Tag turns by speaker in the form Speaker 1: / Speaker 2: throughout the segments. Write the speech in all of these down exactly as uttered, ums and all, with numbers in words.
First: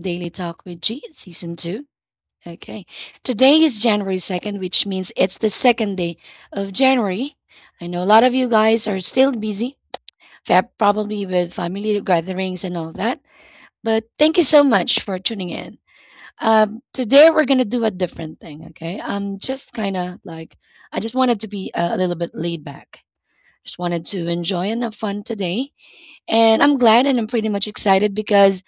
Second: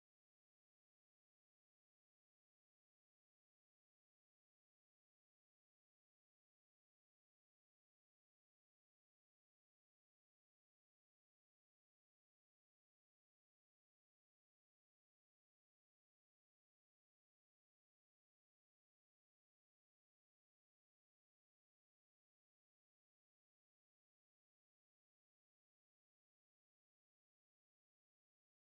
Speaker 1: Daily Talk with G, Season two. Okay, today is January second, which means it's the second day of January. I know a lot of you guys are still busy, fa- probably with family gatherings and all that, but thank you so much for tuning in. Um, today, we're going to do a different thing, okay? I'm just kind of like, I just wanted to be a, a little bit laid back. Just wanted to enjoy and have fun today. And I'm glad and I'm pretty much excited because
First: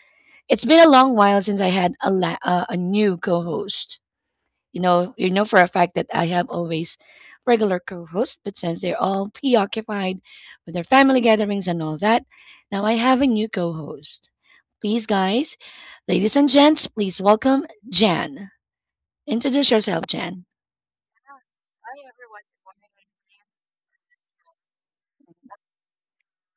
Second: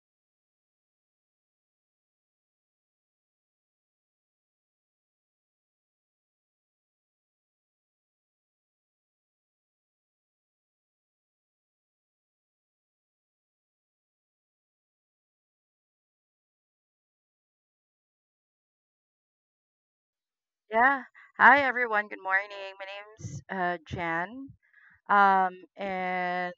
Speaker 1: it's been a long while since I had a la- uh, a new co-host. You know, you know for a fact that I have always regular co-hosts, but since they're all preoccupied with their family gatherings and all that, now I have a new co-host. Please, guys, ladies and gents, please welcome Jan. Introduce yourself, Jan.
Speaker 2: Yeah. Hi, everyone. Good morning. My name's uh, Jan. Um, and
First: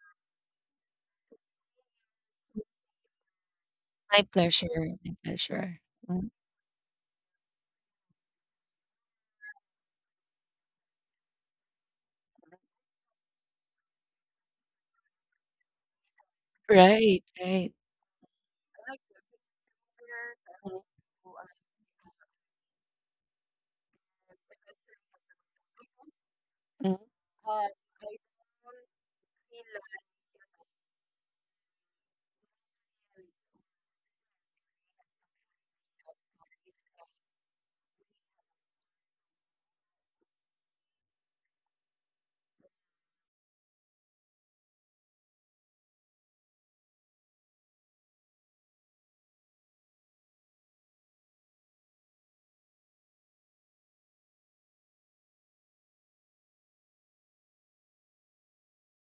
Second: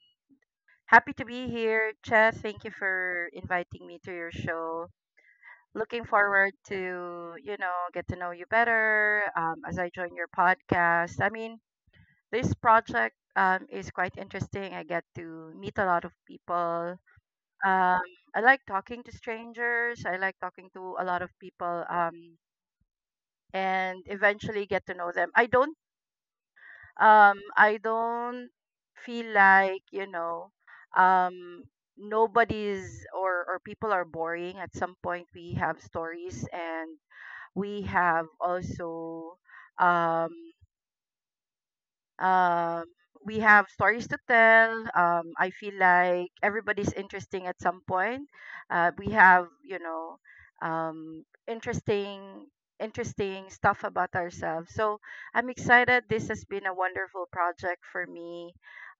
Speaker 2: happy to be here, Chef. Thank you for inviting me to
Speaker 1: My
Speaker 2: your show.
Speaker 1: pleasure. My pleasure.
Speaker 2: Looking forward to, you know, get to know you better um, as I join your podcast. I mean, this project um, is quite interesting. I get to meet a lot of people.
Speaker 1: Right. Right.
Speaker 2: Um, I like talking to strangers. I like talking
Speaker 1: Mm,
Speaker 2: to a lot of people. Um, and eventually get to know them. I don't
Speaker 1: mm,
Speaker 2: um I don't feel like, you know, um nobody's or or people are boring. At some point we have stories, and we have also um um, we have stories to tell. Um, I feel like everybody's interesting at some point. Uh, we have, you know, um, interesting interesting stuff about ourselves. So I'm excited. This has been a wonderful project for me.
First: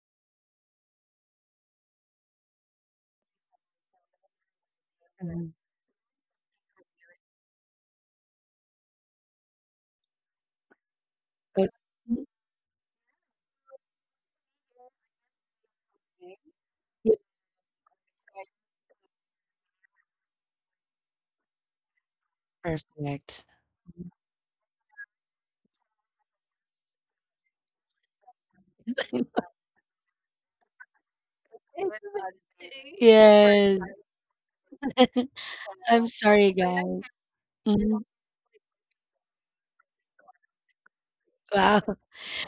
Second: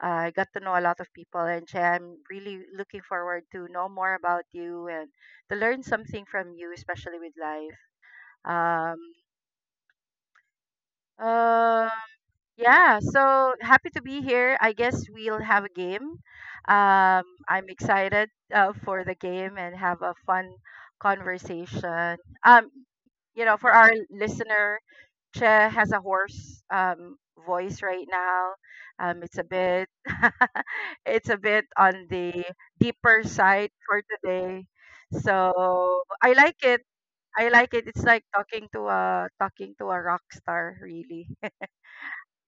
Speaker 2: Uh, I got to know a lot of people, and Che, I'm really looking forward to know more about you and to learn something from you, especially with life. Um, um, yeah, so happy to be here. I guess we'll have a game. Um, I'm excited uh, for the game and have a fun conversation. Um,
Speaker 1: perfect.
Speaker 2: you know, for our listener, Che has a hoarse um, voice right now. Um, it's a bit, it's a bit on the deeper side
Speaker 1: Yes.
Speaker 2: for today. So
Speaker 1: I'm
Speaker 2: I
Speaker 1: sorry,
Speaker 2: like it.
Speaker 1: guys.
Speaker 2: I like it.
Speaker 1: Mm-hmm.
Speaker 2: It's like talking to a talking to a rock star, really.
Speaker 1: Wow. Uh,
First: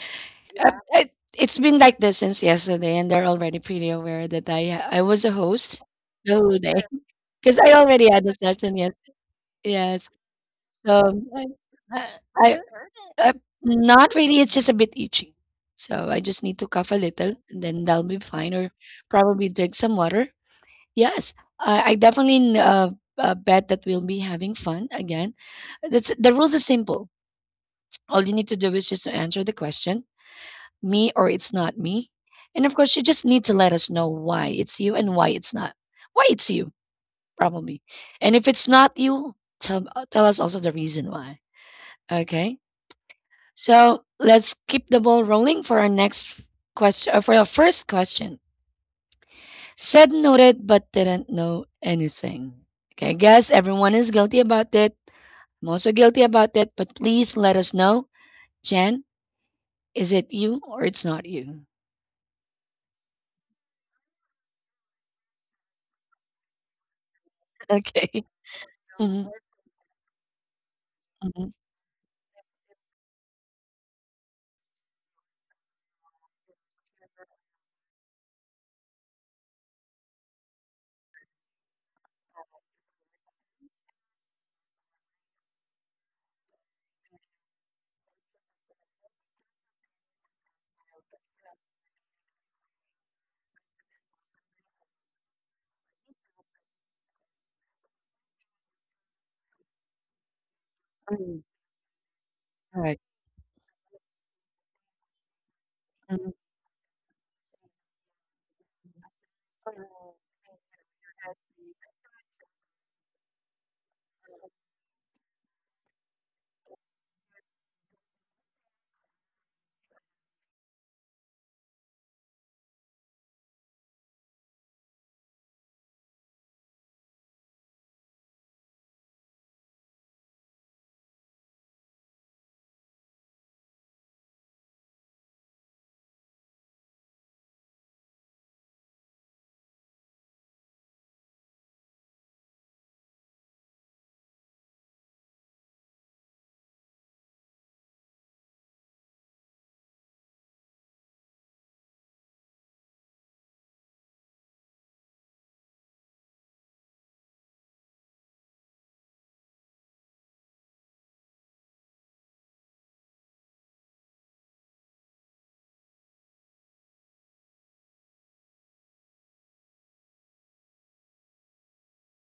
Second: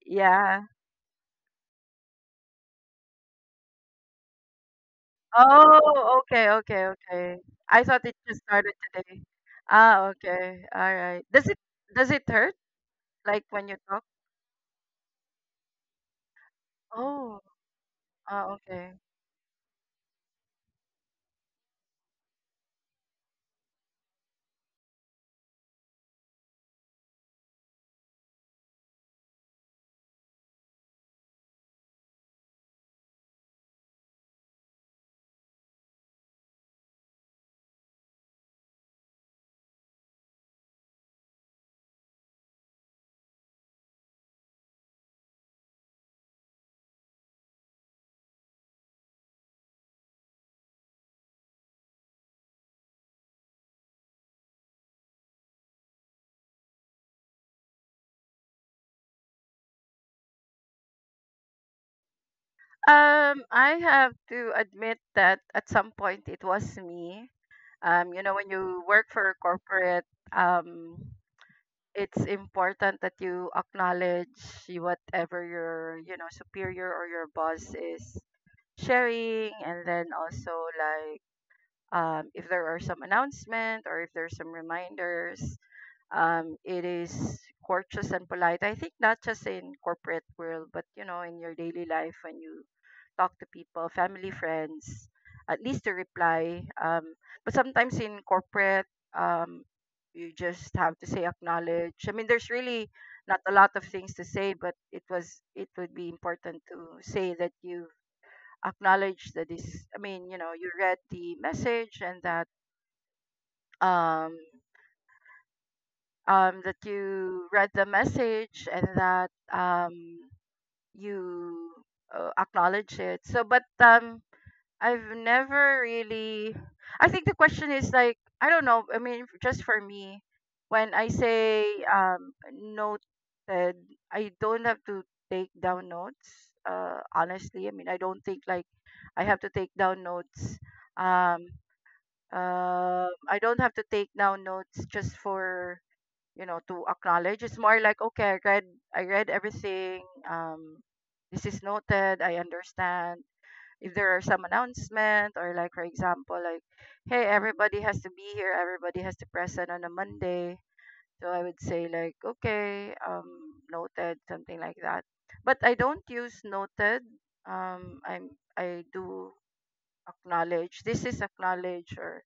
Speaker 2: Yeah.
Speaker 1: it, it's been like this since yesterday, and they're already pretty aware that I I was a host
Speaker 2: Oh,
Speaker 1: the
Speaker 2: okay,
Speaker 1: whole day
Speaker 2: okay, okay.
Speaker 1: because I
Speaker 2: I thought
Speaker 1: already
Speaker 2: it
Speaker 1: had a
Speaker 2: just started
Speaker 1: session. Yes,
Speaker 2: today. Ah,
Speaker 1: yes.
Speaker 2: okay. All
Speaker 1: So
Speaker 2: right.
Speaker 1: I,
Speaker 2: Does it does it
Speaker 1: I,
Speaker 2: hurt
Speaker 1: I, I
Speaker 2: like when you talk?
Speaker 1: not really. It's just a bit itchy, so I just need to cough a little,
Speaker 2: Oh,
Speaker 1: and then that'll be
Speaker 2: ah,
Speaker 1: fine. Or
Speaker 2: okay.
Speaker 1: probably drink some water. Yes, I, I definitely n- uh, uh, bet that we'll be having fun again. That's the rules are simple. All you need to do is just to answer the question me or it's not me. And of course, you just need to let us know why it's you and why it's not. Why it's you, probably. And if it's not you, tell, uh, tell us also the reason why. Okay. So let's keep the ball rolling for our next question, uh, for our first question. Said noted, but didn't know anything. Okay. I guess everyone is guilty about it. I'm also guilty about it, but please let us know. Jen, is it you or it's not you?
Speaker 2: Um, I have to admit that at some point it was me. Um, you
Speaker 1: Okay.
Speaker 2: know, when you work for
Speaker 1: Mhm.
Speaker 2: a corporate, um,
Speaker 1: Mhm.
Speaker 2: it's important that you acknowledge whatever your, you know, superior or your boss is sharing, and then also, like, um, if there are some announcement or if there's some reminders, um, it is courteous and polite. I think, not just in corporate world, but you know, in your daily life when you talk to people, family, friends, at least to reply. Um, but sometimes in corporate, um, you just have to say acknowledge. I mean, there's
Speaker 1: All
Speaker 2: really
Speaker 1: right.
Speaker 2: not a lot of things to say, but it was it would be important to say that you acknowledge that. This, I mean, you know, you read the message, and that um um that you read the message, and that um you uh, acknowledge it. So, but um I've never really. I think the question is, like, I don't know. I mean, just for me, when I say um noted, I don't have to take down notes. Uh honestly, I mean, I don't think like I have to take down notes. um um I don't have to take down notes just for, you know, to acknowledge. It's more like, okay, I read I read everything. Um, this is noted. I understand. If there are some announcement or, like, for example, like, hey, everybody has to be here. Everybody has to present on a Monday. So I would say like, okay, um, noted, something like that. But I don't use noted. Um, I'm I do acknowledge. This is acknowledge, or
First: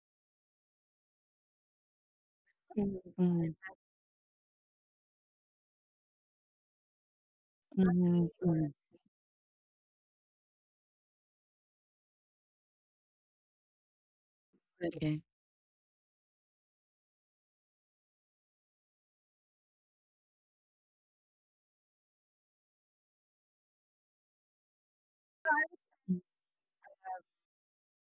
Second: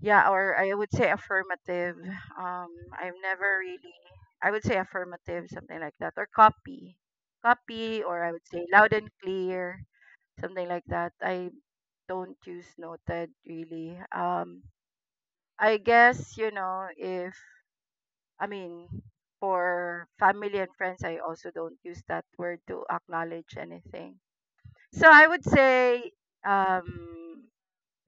Speaker 2: yeah, or I would say affirmative. Um,
Speaker 1: Mm,
Speaker 2: I've
Speaker 1: mm,
Speaker 2: never really, I would say affirmative, something like that, or copy, copy, or
Speaker 1: mhm,
Speaker 2: I would say
Speaker 1: mm.
Speaker 2: loud and clear, something like that. I don't use noted really. Um,
Speaker 1: Okay.
Speaker 2: I guess, you know, if, I mean, for family and friends, I also don't use that word to acknowledge anything. So I would say, um,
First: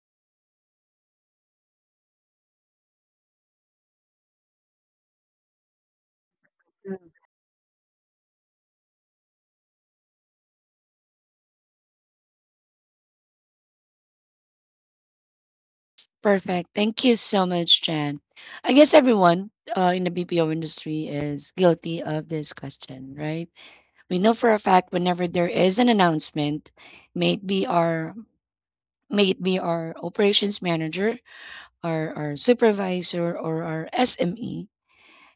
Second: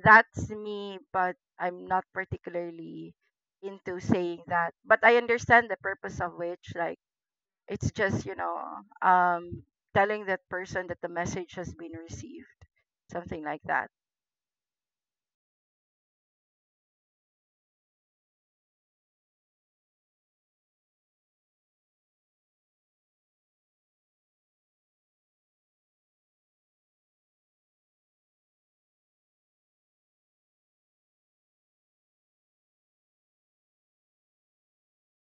Speaker 2: that's me, but I'm not particularly into saying that. But I understand the purpose of which, like, it's just, you know, um, telling that person that the message has been received, something like that.
Speaker 1: Perfect. Thank you so much, Jan. I guess everyone uh, in the B P O industry is guilty of this question, right? We know for a fact whenever there is an announcement, may it be our may it be our operations manager, our, our supervisor, or our S M E,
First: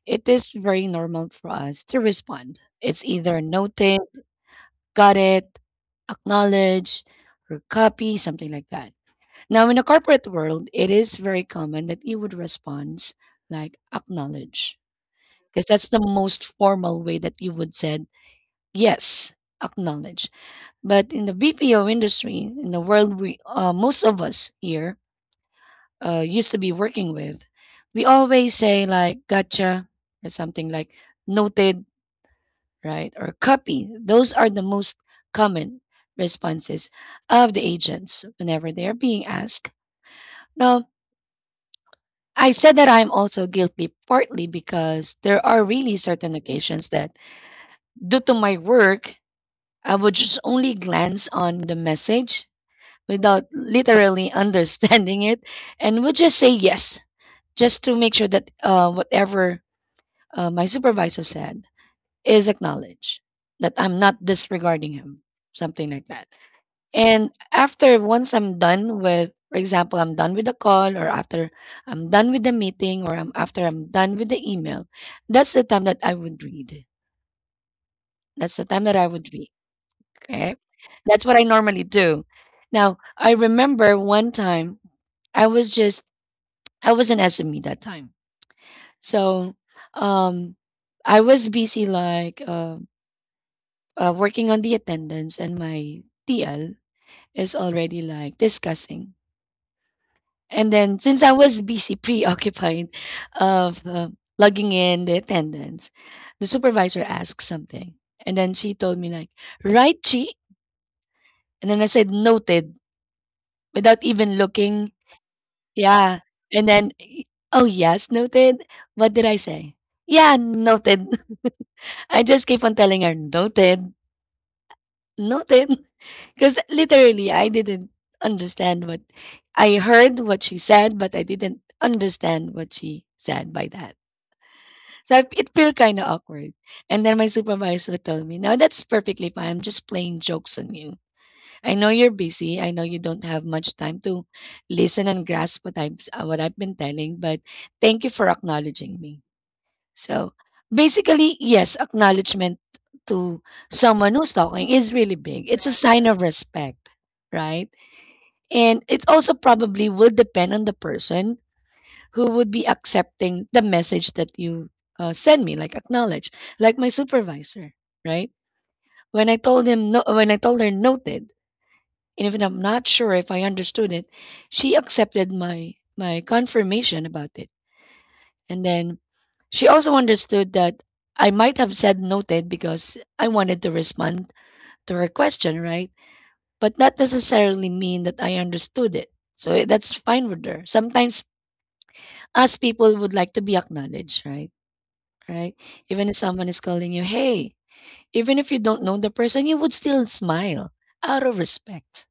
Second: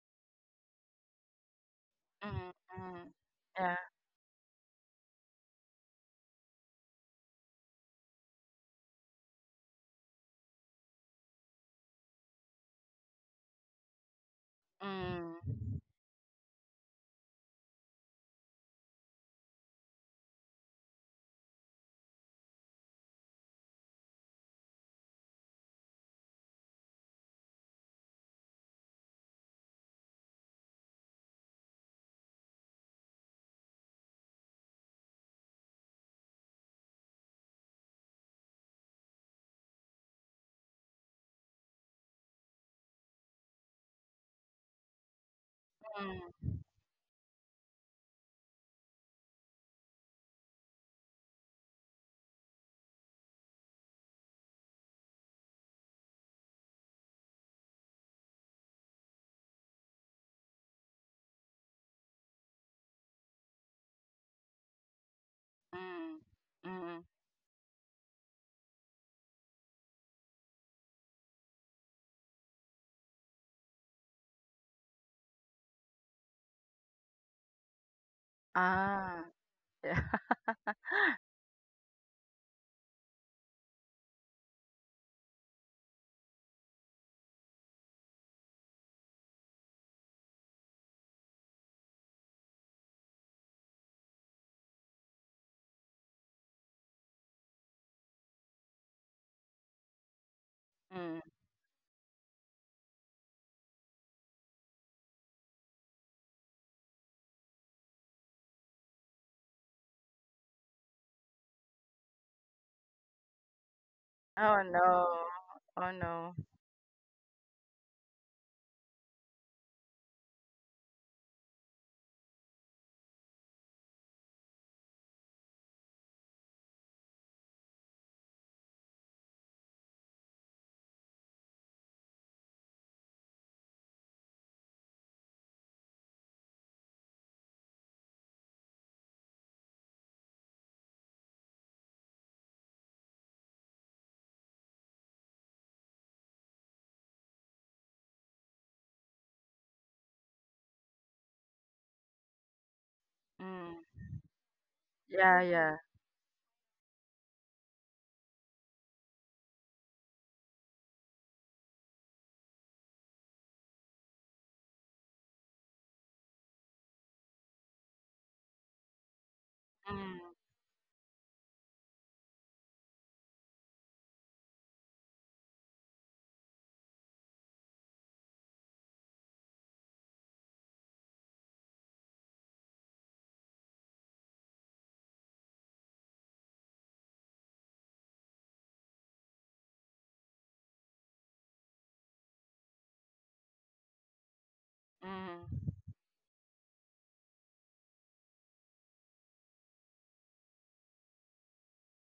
Speaker 1: it is very normal for us to
Speaker 2: Mm,
Speaker 1: respond. It's
Speaker 2: mm,
Speaker 1: either
Speaker 2: yeah.
Speaker 1: noted, got it, acknowledge, or copy, something like that. Now, in the corporate world, it is very common that you would respond like acknowledge, because
Speaker 2: Mm,
Speaker 1: that's the most formal way that you would said yes, acknowledge. But in the B P O industry, in the world we uh, most of us here uh, used to be working with, we always say like gotcha or something like noted, right, or copy. Those are the most common responses of the agents whenever they are being asked. Now, I said that I'm also guilty partly because there are really certain
Speaker 2: mm,
Speaker 1: occasions that, due to my work, I would just only glance on the message without literally understanding it and would just say yes, just to make sure that uh, whatever uh, my supervisor said is acknowledged, that I'm not disregarding him, something like
Speaker 2: mm,
Speaker 1: that.
Speaker 2: mm.
Speaker 1: And after once I'm done with, for example, I'm done with the call, or after I'm done with the meeting, or I'm, after I'm done with the email, that's the time that I would read. That's the time that I
Speaker 2: Ah,
Speaker 1: would read.
Speaker 2: yeah.
Speaker 1: Okay. That's what I normally do. Now, I remember one time I was just, I was in S M E that time. So um, I was busy like uh, uh, working on the attendance, and my T L is already like discussing. And then
Speaker 2: Mm.
Speaker 1: since I was busy preoccupied of uh, logging in the attendance, the supervisor asked something. And then she told me like, right, Chi? And then I said, noted, without even
Speaker 2: Oh no.
Speaker 1: looking.
Speaker 2: Oh
Speaker 1: Yeah.
Speaker 2: no.
Speaker 1: And then, oh, yes, noted. What did I say? Yeah, noted. I just keep on telling her, noted, noted. Because literally, I didn't understand what I heard what she said, but I didn't understand what she said by that. So I- it feel kind of awkward. And then my supervisor told me, "No, that's perfectly fine. I'm just playing jokes on you. I know you're busy. I know you don't have much time to listen and grasp what I've uh, what I've been telling, but thank you for acknowledging me." So basically, yes, acknowledgement to
Speaker 2: Mm.
Speaker 1: someone who's talking is really
Speaker 2: Yeah,
Speaker 1: big. It's a
Speaker 2: yeah.
Speaker 1: sign exactly of respect, right? And it also probably will depend on the person who would be accepting the message that you uh, send me, like acknowledge, like my supervisor, right? When I told him no, when
Speaker 2: Mm,
Speaker 1: I told her noted, and even I'm not sure if I understood it, she accepted my my confirmation about it, and then she also understood that I might have said noted because I wanted to respond to her question, right? But not necessarily mean that I understood it. So eh, that's fine with her. Sometimes us people would like to be acknowledged, right?
Speaker 2: mm.
Speaker 1: Right? Even if someone is calling you, hey, even if you don't know the person, you would still smile out of respect,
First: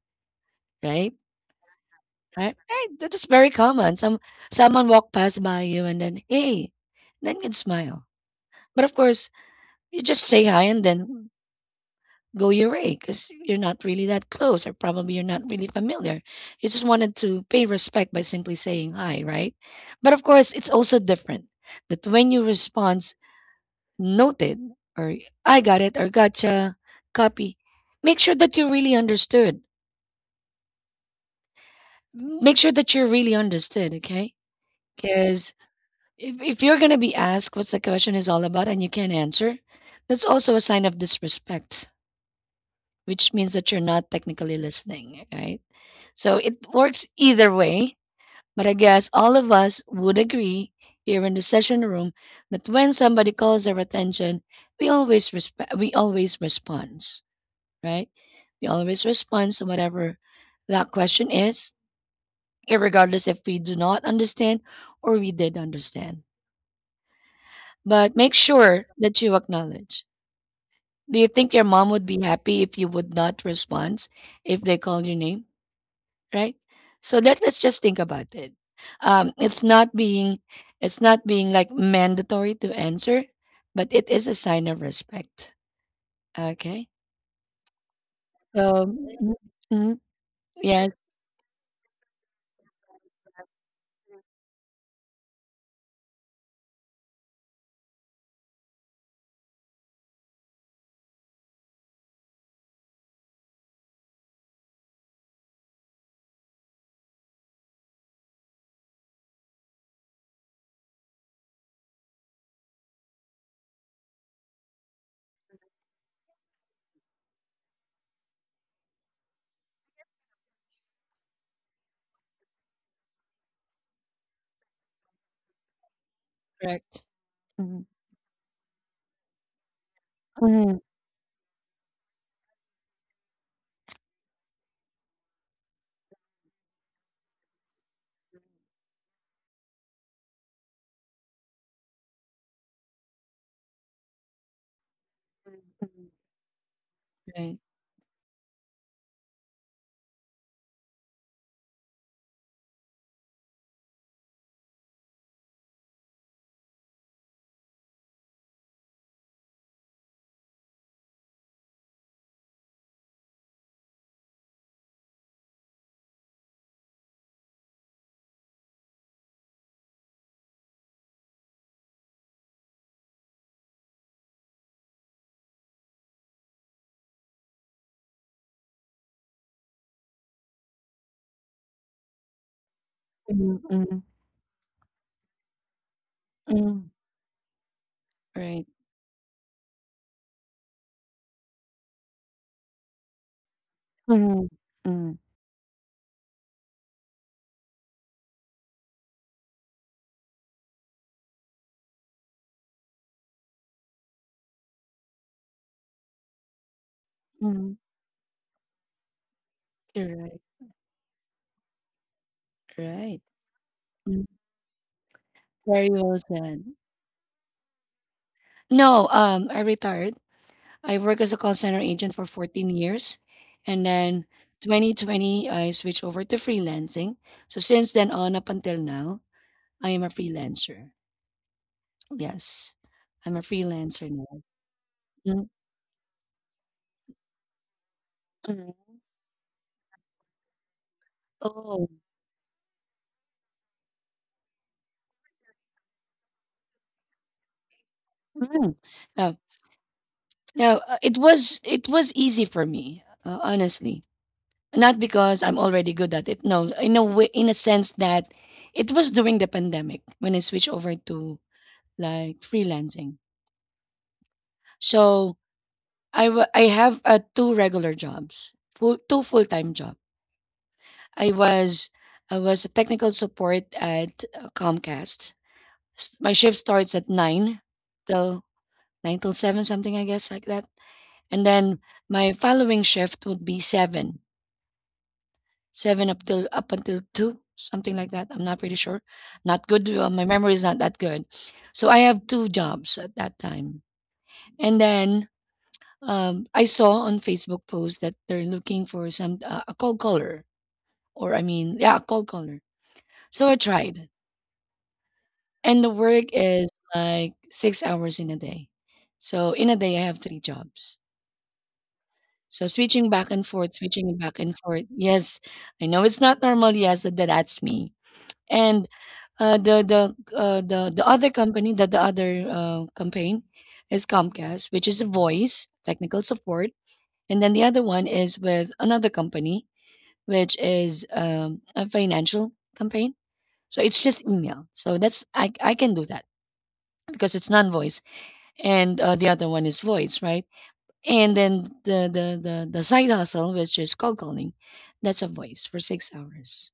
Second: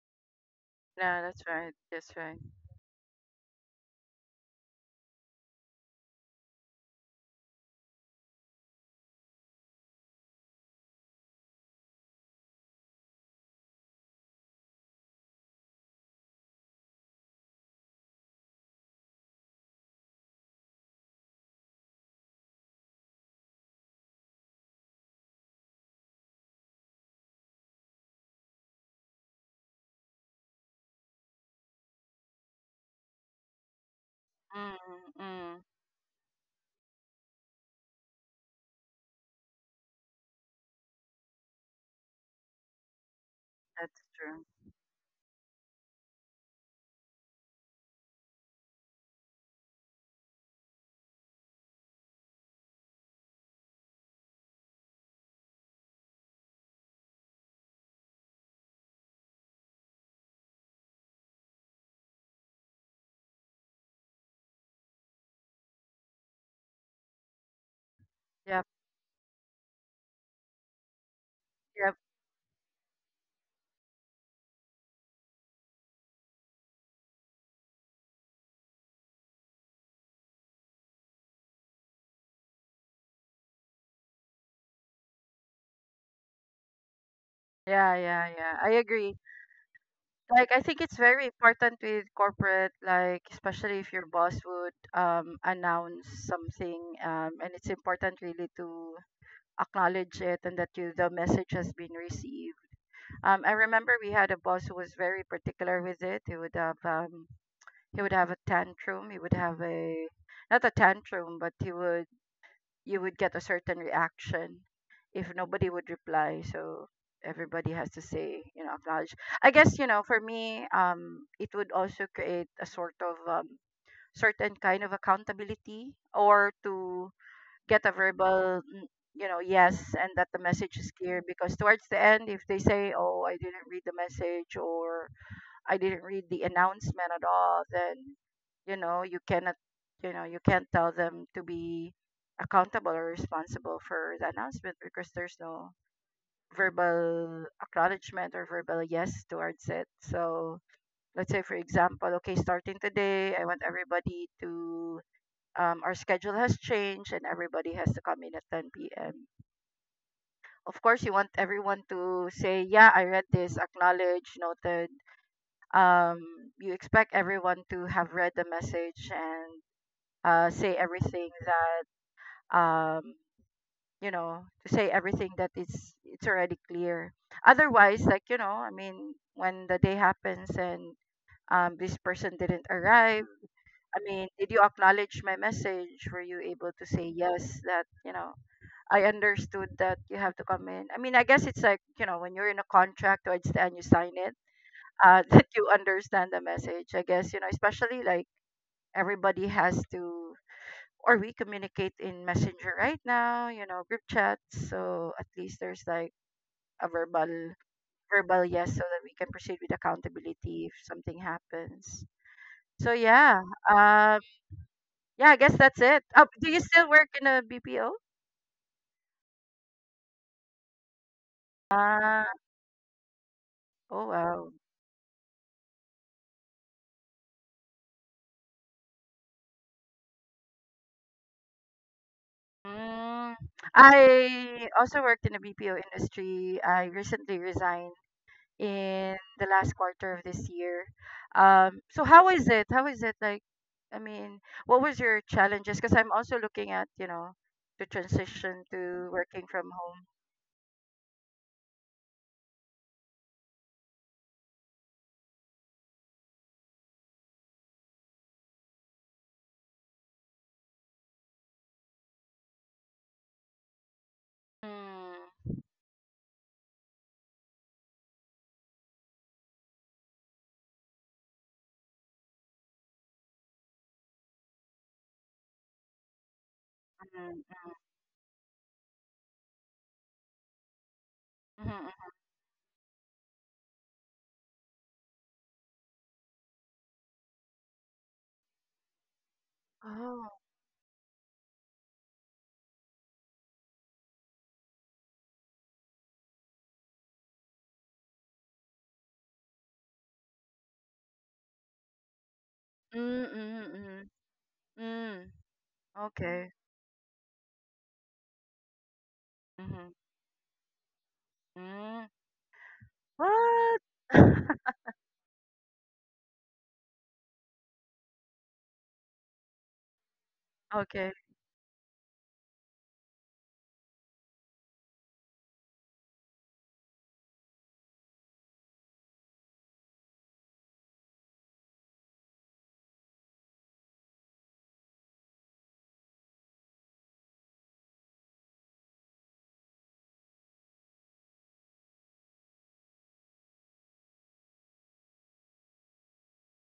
Speaker 1: right?
Speaker 2: Yeah, that's right. That's right.
Speaker 1: Right? Right. That is very common. Some someone walk past by you and then, hey, then you'd smile. But of course, you just say hi and then go your way because you're not really that close or probably you're not really familiar. You just wanted to pay respect by simply saying hi, right? But of course, it's also different that when you respond noted or I got it or gotcha, copy. Make sure that you really understood. Make sure that you really understood, okay?
Speaker 2: Mm,
Speaker 1: Because
Speaker 2: mm.
Speaker 1: if, if you're going to be asked what's the question is all about and you can't answer, that's also a sign of disrespect, which means that you're
Speaker 2: That's
Speaker 1: not
Speaker 2: true.
Speaker 1: technically listening, right? So it works either way. But I guess all of us would agree here in the session room that when somebody calls our attention, we always respe- we always respond, right? We always respond to whatever that question is, regardless if we do not understand or we did understand. But make
Speaker 2: Yep.
Speaker 1: sure that you acknowledge. Do you think your mom
Speaker 2: Yep.
Speaker 1: would be happy if you would not respond if they call your name, right? So let, let's just think about it. Um, it's not being it's not being like mandatory to answer, but it is a sign of respect. Okay.
Speaker 2: Yeah, yeah, yeah. I
Speaker 1: So
Speaker 2: agree.
Speaker 1: mhm, mhm,
Speaker 2: Like, I think
Speaker 1: yes,
Speaker 2: it's very important with corporate, like, especially if your boss would um announce something, um, and it's important really to acknowledge it and that you the message has been received. Um, I remember we had a boss who was very particular with it. He would have um he would have a tantrum. He would have a, not a tantrum, but he would you would get a certain reaction if nobody would reply. So everybody has to say, you know, acknowledge. I guess, you know, for me, um, it would also create a sort of um, certain kind of accountability, or
Speaker 1: correct.
Speaker 2: to get a verbal, mm, you know, yes, and that the message is clear. Because towards the end, if they say, oh, I didn't read the message, or I didn't read the announcement at all, then you know you cannot you know you can't tell them to be accountable or responsible for the announcement, because there's no verbal
Speaker 1: Right.
Speaker 2: acknowledgement or verbal yes towards it. So let's say, for example, okay, starting today, I want everybody to um, our schedule has changed and everybody has to come in at ten p m. Of course, you want everyone to say, yeah, I read this, acknowledge, noted, um, you expect everyone to have read the message, and uh, say everything that um, you know, to say everything that it's it's already clear. Otherwise, like, you know, I mean, when the day happens and, um, this person didn't arrive.
Speaker 1: Mhm,
Speaker 2: I
Speaker 1: mhm.
Speaker 2: mean, did you acknowledge my message? Were you able to
Speaker 1: Mm,
Speaker 2: say yes that, you know,
Speaker 1: right.
Speaker 2: I understood that you have to come in? I mean, I guess it's like, you know, when you're in a contract or it's and you sign it,
Speaker 1: Mhm, mm,
Speaker 2: uh, that you understand the message. I guess, you know, especially like, everybody has to, or we communicate in messenger right now, you know, group chats, so at least there's like a verbal
Speaker 1: mhm.
Speaker 2: verbal yes so that we can proceed with
Speaker 1: You're right,
Speaker 2: accountability if something happens. So,
Speaker 1: right.
Speaker 2: yeah, um
Speaker 1: Mm.
Speaker 2: yeah, I guess that's
Speaker 1: Very
Speaker 2: it.
Speaker 1: well
Speaker 2: Oh, do you
Speaker 1: said.
Speaker 2: still work in a B P O?
Speaker 1: No, um, I retired. I worked as a call center agent for
Speaker 2: uh
Speaker 1: fourteen years, and
Speaker 2: oh,
Speaker 1: then
Speaker 2: wow.
Speaker 1: two thousand twenty I switched over to freelancing. So since then on up until now, I am a freelancer. Yes, I'm
Speaker 2: Mm.
Speaker 1: a freelancer now.
Speaker 2: I also worked in the
Speaker 1: Mm,
Speaker 2: B P O industry. I recently resigned
Speaker 1: mhm.
Speaker 2: in the last quarter of this year. Um,
Speaker 1: Oh.
Speaker 2: so how is it? How is it like? I mean, what was your challenges? Because I'm also looking at, you know, to transition to
Speaker 1: Now,
Speaker 2: working from home.
Speaker 1: now uh, it was it was easy for me, uh, honestly. Not because I'm already good at it. No, in a way, in a sense that it was during the pandemic when I switched over to like freelancing. So
Speaker 2: Mm,
Speaker 1: I wa- I have uh, two regular jobs, full, two full time job. I was I was a technical support at uh, Comcast. S- My shift starts at
Speaker 2: mm,
Speaker 1: nine till nine till seven something I guess like that, and
Speaker 2: mm,
Speaker 1: then
Speaker 2: mm.
Speaker 1: my following shift would be seven 7 up till up until two, something like that. I'm not pretty sure. Not good. Uh, my
Speaker 2: Oh,
Speaker 1: memory is not that good. So I have two jobs at that time. And then um, I saw on Facebook post that they're looking for some uh, a cold caller, or I mean, yeah, a cold caller.
Speaker 2: mm,
Speaker 1: So I
Speaker 2: mm,
Speaker 1: tried,
Speaker 2: mm, mm.
Speaker 1: and the work
Speaker 2: Okay.
Speaker 1: is like six hours in a day. So in a
Speaker 2: Mm-hmm.
Speaker 1: day, I have three jobs.
Speaker 2: Mm.
Speaker 1: So switching back
Speaker 2: What?
Speaker 1: and forth, switching back and forth. Yes, I know it's not normal. Yes, that that's me. And uh, the the uh, the the
Speaker 2: Okay.
Speaker 1: other company that the other uh, campaign is Comcast, which is a voice technical support, and then the other one is with another company, which is um, a financial campaign. So it's just email. So that's I I can do that because it's non-voice, and uh, the other one is voice, right? And then the the the the side hustle, which is cold calling, that's a voice for six hours.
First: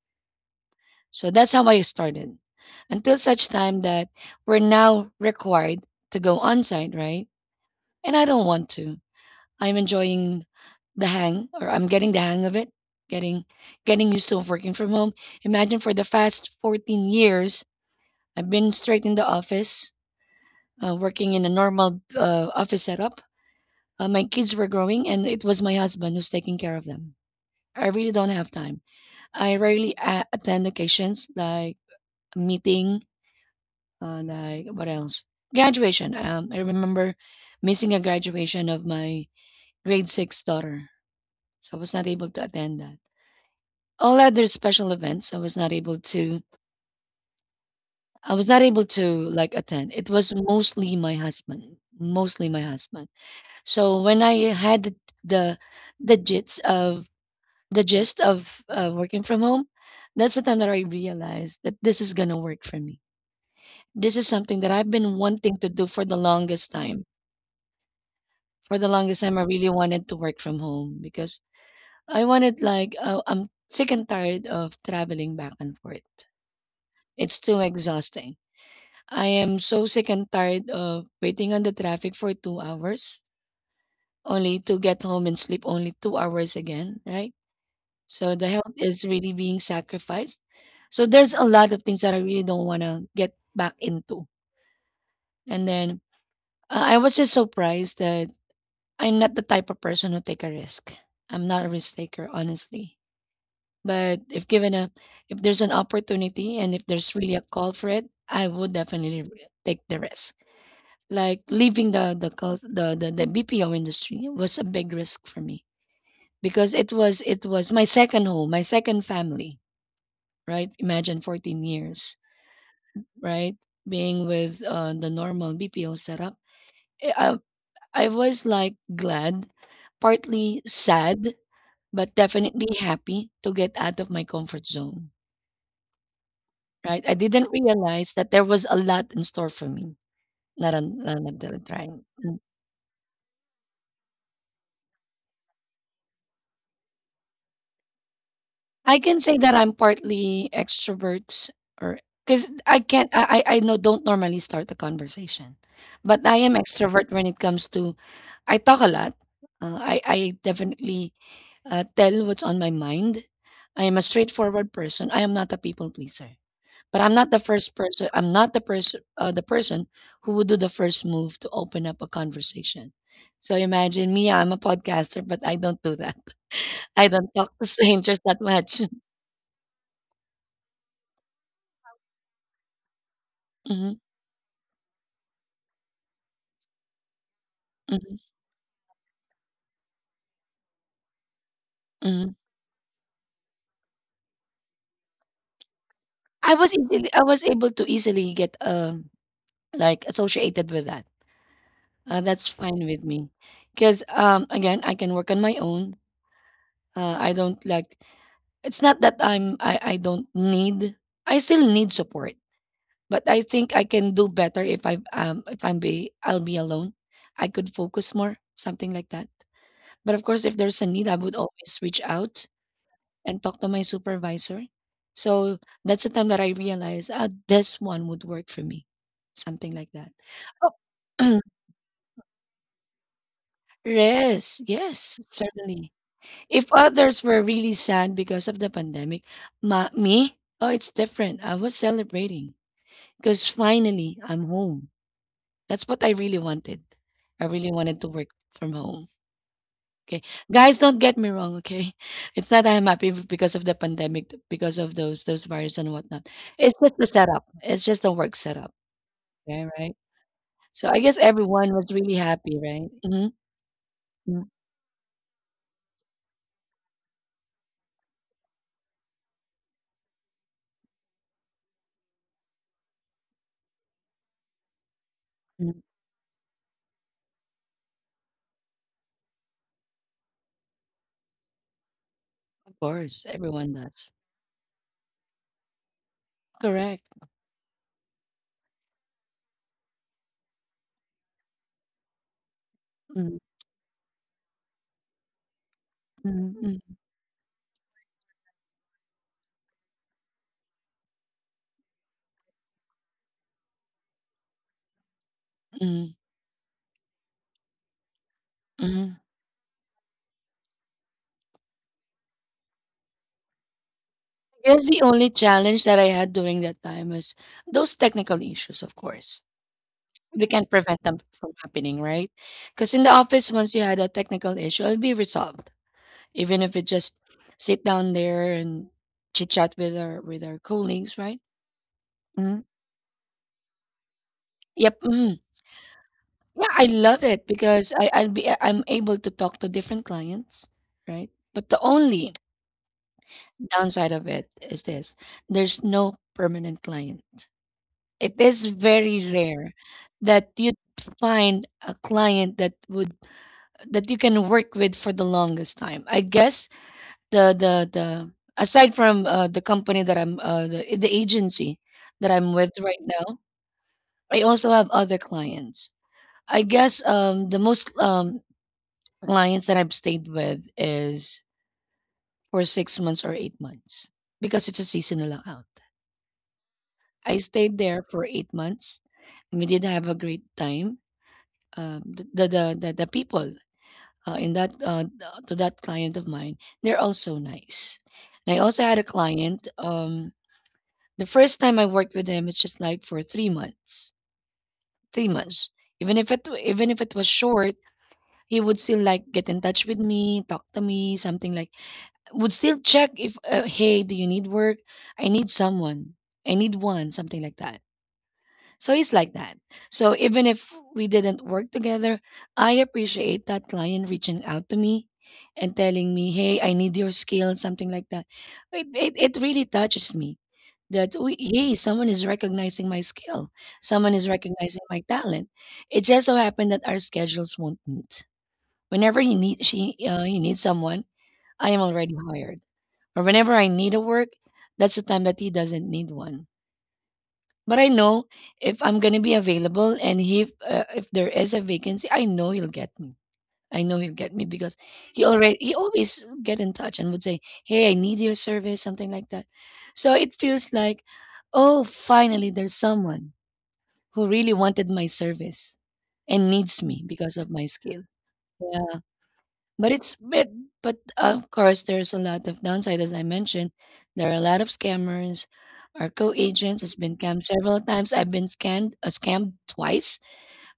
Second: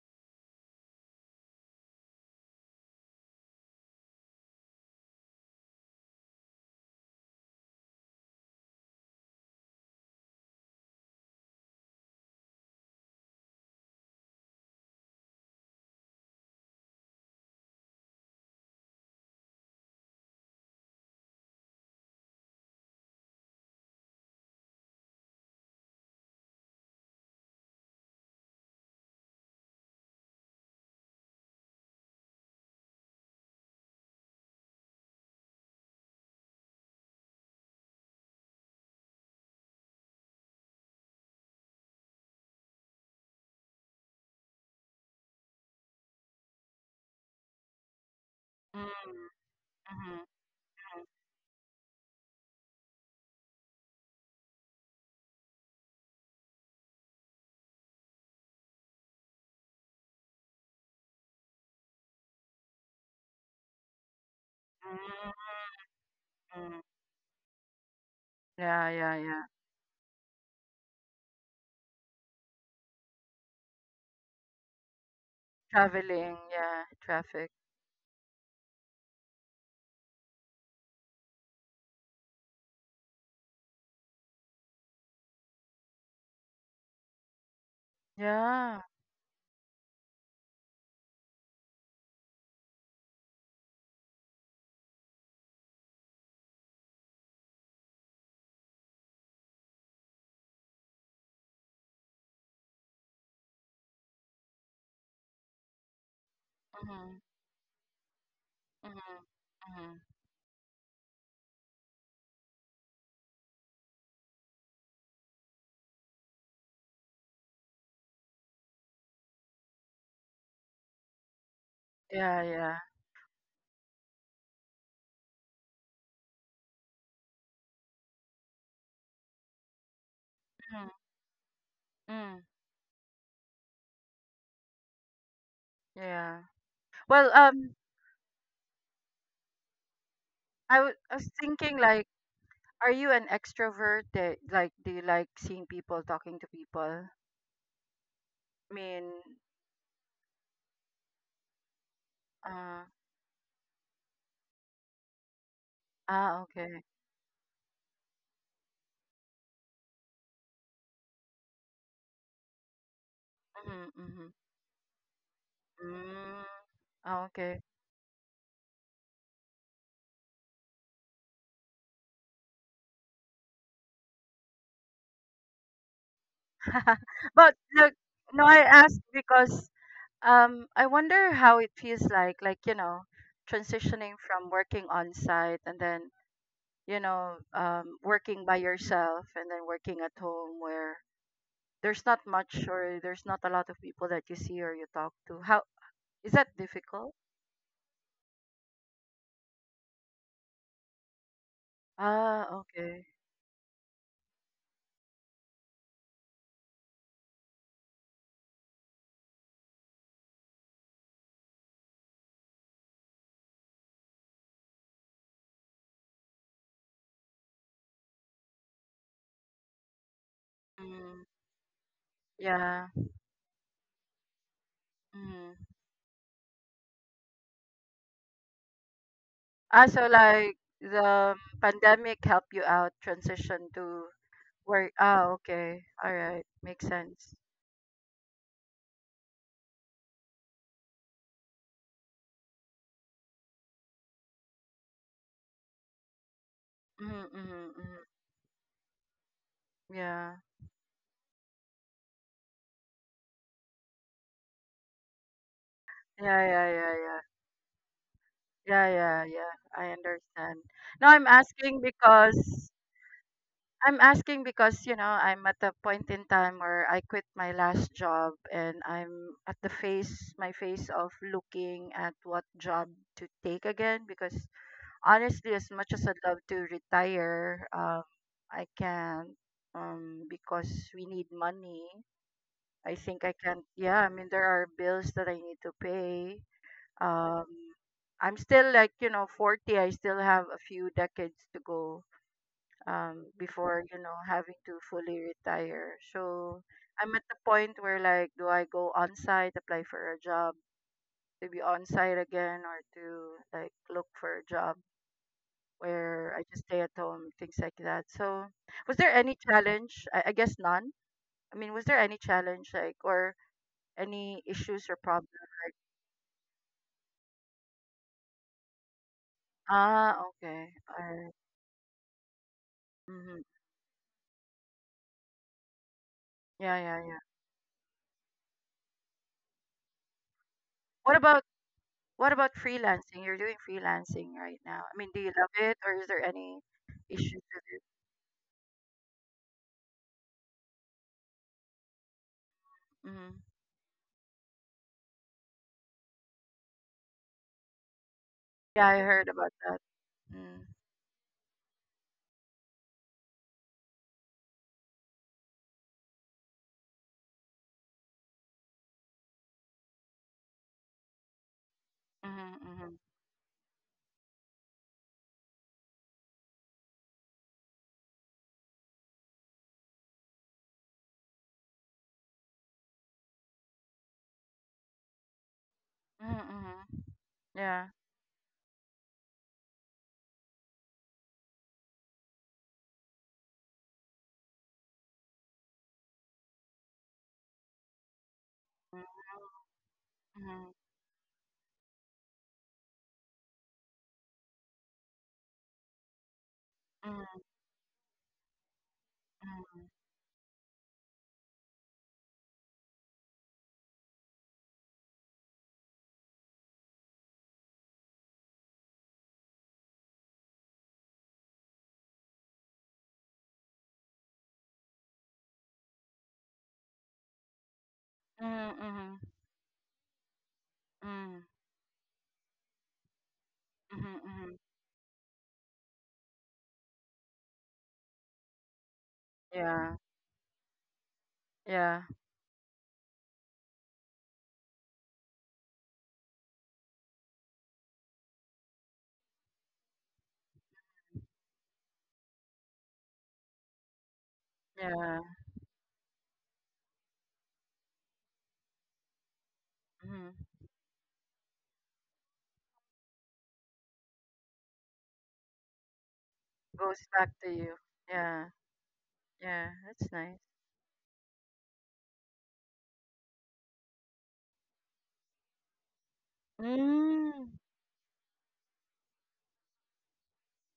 Speaker 1: So that's how I started. Until such time that we're now required to go on site, right? And I don't want to. I'm enjoying the hang or I'm getting the hang of it, getting getting used to working from home. Imagine for the past fourteen years, I've been straight in the office, uh, working in a normal uh, office setup. Uh, my kids were growing and it was my husband who's taking care of them. I really don't have time. I rarely a attend occasions like a meeting. Uh, like what else? Graduation. Um, I remember missing a graduation of my grade six daughter, so I was not able to attend that. All other special events, I was not able to. I was not able to
Speaker 2: Mm,
Speaker 1: like attend. It
Speaker 2: mm, mm,
Speaker 1: was mostly my husband, mostly my husband. So when I had the the, the gist of the gist of uh, working from home, that's the time that I realized that this is gonna work for me. This is something that I've been wanting to do for the longest
Speaker 2: mm.
Speaker 1: time. For the
Speaker 2: Yeah, yeah,
Speaker 1: longest time, I
Speaker 2: yeah.
Speaker 1: really wanted to work from home because I wanted like uh, I'm sick and tired of traveling back and forth.
Speaker 2: Traveling, yeah,
Speaker 1: It's
Speaker 2: traffic.
Speaker 1: too exhausting. I am so sick and tired of waiting on the traffic for two hours only to get home and sleep only two hours again, right? So the health
Speaker 2: Yeah.
Speaker 1: is really being sacrificed. So there's a lot of things that I really don't want to get back into. And then uh, I was just surprised that I'm not the type of person who take a risk. I'm not a risk taker, honestly. But if given a if there's an opportunity and if
Speaker 2: Mm-hmm.
Speaker 1: there's really a call for it, I would definitely re- take
Speaker 2: Mm-hmm.
Speaker 1: the risk. Like leaving the the calls the, the the B P O industry was a big risk for me because it was it was my second home, my second family, right? Imagine fourteen years,
Speaker 2: Yeah, yeah.
Speaker 1: right? Being with uh, the normal B P O setup. I, I I was like glad, partly
Speaker 2: Mm,
Speaker 1: sad, but
Speaker 2: mm.
Speaker 1: definitely happy to get out of my comfort zone.
Speaker 2: Yeah.
Speaker 1: Right? I
Speaker 2: Well,
Speaker 1: didn't
Speaker 2: um,
Speaker 1: realize that there was a lot in store for me. Not,
Speaker 2: I wa-
Speaker 1: un-
Speaker 2: I
Speaker 1: not
Speaker 2: was
Speaker 1: until I
Speaker 2: thinking
Speaker 1: tried.
Speaker 2: like,
Speaker 1: Mm.
Speaker 2: are you an extrovert? That, like, do you like seeing people, talking to people? I
Speaker 1: I
Speaker 2: mean,
Speaker 1: can say that I'm partly extrovert or because I
Speaker 2: uh,
Speaker 1: can't I I I no, don't normally start a conversation. But I
Speaker 2: ah,
Speaker 1: am
Speaker 2: okay.
Speaker 1: extrovert when it comes to I talk a lot. Uh, I I definitely uh, tell what's on my mind. I
Speaker 2: Mm-hmm,
Speaker 1: am a
Speaker 2: mm-hmm.
Speaker 1: straightforward person. I am not a people pleaser.
Speaker 2: Mm,
Speaker 1: But I'm
Speaker 2: ah,
Speaker 1: not the
Speaker 2: okay.
Speaker 1: first person. I'm not the person, uh, the person who would do the first move to open up a conversation. So imagine me. I'm a podcaster, but I don't do that. I don't talk
Speaker 2: But
Speaker 1: to
Speaker 2: look,
Speaker 1: strangers that
Speaker 2: no, I
Speaker 1: much.
Speaker 2: ask because um, I wonder how it feels like, like you know,
Speaker 1: hmm
Speaker 2: transitioning from working on site, and then, you know, um,
Speaker 1: hmm
Speaker 2: working by yourself, and then working at home where there's not
Speaker 1: hmm
Speaker 2: much or there's not a lot of people that you see or you talk to. How is that
Speaker 1: I was easily,
Speaker 2: difficult?
Speaker 1: I was able to easily get um like associated with that. Uh, that's
Speaker 2: Ah,
Speaker 1: fine with
Speaker 2: okay.
Speaker 1: me, because um again I can work on my own. Uh, I don't like. It's not that I'm I I don't need. I still need support. But I think I can do better if I um if I'm be I'll be alone. I could focus more, something like that. But of course, if there's a need, I
Speaker 2: Mm,
Speaker 1: would always reach out
Speaker 2: yeah.
Speaker 1: and talk to my supervisor.
Speaker 2: Mm.
Speaker 1: So that's the time that I realized, ah, this one would work for me, something
Speaker 2: Ah,
Speaker 1: like
Speaker 2: so
Speaker 1: that.
Speaker 2: like, the
Speaker 1: Oh,
Speaker 2: pandemic helped you out transition to
Speaker 1: rest
Speaker 2: work.
Speaker 1: yes,
Speaker 2: Ah, okay.
Speaker 1: certainly.
Speaker 2: All right.
Speaker 1: If
Speaker 2: Makes
Speaker 1: others
Speaker 2: sense.
Speaker 1: were really sad because of the pandemic, ma me, oh, it's different. I was celebrating because finally I'm home. That's what I really wanted.
Speaker 2: Mm,
Speaker 1: I really
Speaker 2: mm, mm.
Speaker 1: wanted to work from home. Okay.
Speaker 2: Yeah.
Speaker 1: Guys, don't get me wrong, okay? It's not that I'm happy because of the pandemic, because of those those virus and whatnot.
Speaker 2: Yeah, yeah,
Speaker 1: It's
Speaker 2: yeah,
Speaker 1: just the
Speaker 2: yeah.
Speaker 1: setup. It's just the work setup.
Speaker 2: Yeah, yeah, yeah.
Speaker 1: Okay,
Speaker 2: I
Speaker 1: right?
Speaker 2: understand.
Speaker 1: So I
Speaker 2: Now
Speaker 1: guess
Speaker 2: I'm
Speaker 1: everyone
Speaker 2: asking
Speaker 1: was really happy,
Speaker 2: because
Speaker 1: right? Hmm.
Speaker 2: I'm asking because, you know, I'm at a point in time where I quit my last job, and I'm at the phase, my phase of looking at what job to take again. Because honestly,
Speaker 1: Hmm.
Speaker 2: as much as I'd love to retire, um, I can't, um, because we need money.
Speaker 1: Of
Speaker 2: I
Speaker 1: course,
Speaker 2: think I can't,
Speaker 1: everyone
Speaker 2: yeah,
Speaker 1: does.
Speaker 2: I mean, there are bills that I need to pay.
Speaker 1: Correct.
Speaker 2: Um, I'm still, like, you know, forty. I still have a few decades to go um
Speaker 1: Mm.
Speaker 2: before, you know, having to fully retire.
Speaker 1: Mm.
Speaker 2: So
Speaker 1: Mm.
Speaker 2: I'm at the point where, like, do I go on site, apply for a job to be on site again, or to, like, look for a job
Speaker 1: Mm.
Speaker 2: where I just stay at home, things like that. So, was there
Speaker 1: Mm.
Speaker 2: any challenge? I, I guess none. I mean, was there any challenge, like, or any
Speaker 1: I
Speaker 2: issues
Speaker 1: guess
Speaker 2: or
Speaker 1: the
Speaker 2: problems?
Speaker 1: only challenge that I had during that time was those technical issues, of course.
Speaker 2: Ah,
Speaker 1: We can
Speaker 2: okay.
Speaker 1: prevent
Speaker 2: All
Speaker 1: them
Speaker 2: right.
Speaker 1: from happening, right? Because in the
Speaker 2: Mm-hmm.
Speaker 1: office, once you had a technical issue, it'll be resolved. Even if
Speaker 2: Yeah,
Speaker 1: you
Speaker 2: yeah,
Speaker 1: just
Speaker 2: yeah.
Speaker 1: sit down there and chit chat with our with our colleagues,
Speaker 2: what
Speaker 1: right?
Speaker 2: about What about
Speaker 1: Hmm.
Speaker 2: freelancing? You're doing freelancing right now. I
Speaker 1: Yep.
Speaker 2: mean, do you
Speaker 1: Mhm.
Speaker 2: love it or is there any
Speaker 1: Yeah, I love
Speaker 2: issues
Speaker 1: it
Speaker 2: with it?
Speaker 1: because I, I'll be I'm able to talk to different clients, right? But the only
Speaker 2: Mm-hmm.
Speaker 1: downside of it is this: there's no permanent client. It is
Speaker 2: Yeah, I heard
Speaker 1: very
Speaker 2: about
Speaker 1: rare
Speaker 2: that.
Speaker 1: that
Speaker 2: Mm-hmm.
Speaker 1: you find a client that would that you can work with for the longest time. I guess the the the aside from uh, the company that I'm uh, the, the agency that I'm with
Speaker 2: Mm-hmm.
Speaker 1: right now, I also have other clients. I guess um, the most um, clients that I've stayed with is for six months or eight months because it's a seasonal account.
Speaker 2: Mm-hmm.
Speaker 1: I stayed
Speaker 2: Yeah.
Speaker 1: there for eight months. We did have a great time. Um, the, the the the the people uh, in that uh, th- to that client of mine, they're also nice. And I also had
Speaker 2: Mm-hmm.
Speaker 1: a
Speaker 2: Yeah.
Speaker 1: client. Um, the first time I worked with him, it's just like for three months. Three months. Even if it even if it was
Speaker 2: Mm-hmm.
Speaker 1: short, he would still like get in touch with me, talk to me, something like. Would still check if uh, hey, do you need work? I need someone. I need one, something like that. So it's like that. So even if we didn't work together, I appreciate that client reaching out to me and telling me, "Hey, I need your skill," something like that.
Speaker 2: Mm-hmm.
Speaker 1: It it,
Speaker 2: Mm-hmm.
Speaker 1: it really touches me that we, hey, someone is recognizing my skill,
Speaker 2: Mm-hmm,
Speaker 1: someone is
Speaker 2: mm-hmm.
Speaker 1: recognizing my talent. It just so happened that our schedules won't meet. Whenever he need she
Speaker 2: Yeah.
Speaker 1: uh, he needs someone, I am
Speaker 2: Yeah.
Speaker 1: already hired, or whenever I need a work, that's the time that he doesn't need one. But I know if I'm gonna be available and if uh, if there is a vacancy, I know he'll get me. I know he'll get me because
Speaker 2: Yeah.
Speaker 1: he already he always get in touch and would say, "Hey, I need your service," something like that. So
Speaker 2: Mm-hmm.
Speaker 1: it feels like, oh, finally there's someone who really wanted my service and needs me
Speaker 2: Goes back
Speaker 1: because of
Speaker 2: to
Speaker 1: my
Speaker 2: you.
Speaker 1: skill.
Speaker 2: Yeah. Yeah.
Speaker 1: But
Speaker 2: That's
Speaker 1: it's
Speaker 2: nice.
Speaker 1: but but of course there's a lot of downside as I mentioned. There are a lot of scammers. Our co-agents has been scammed
Speaker 2: Mm.
Speaker 1: several times. I've been scanned uh, scammed twice.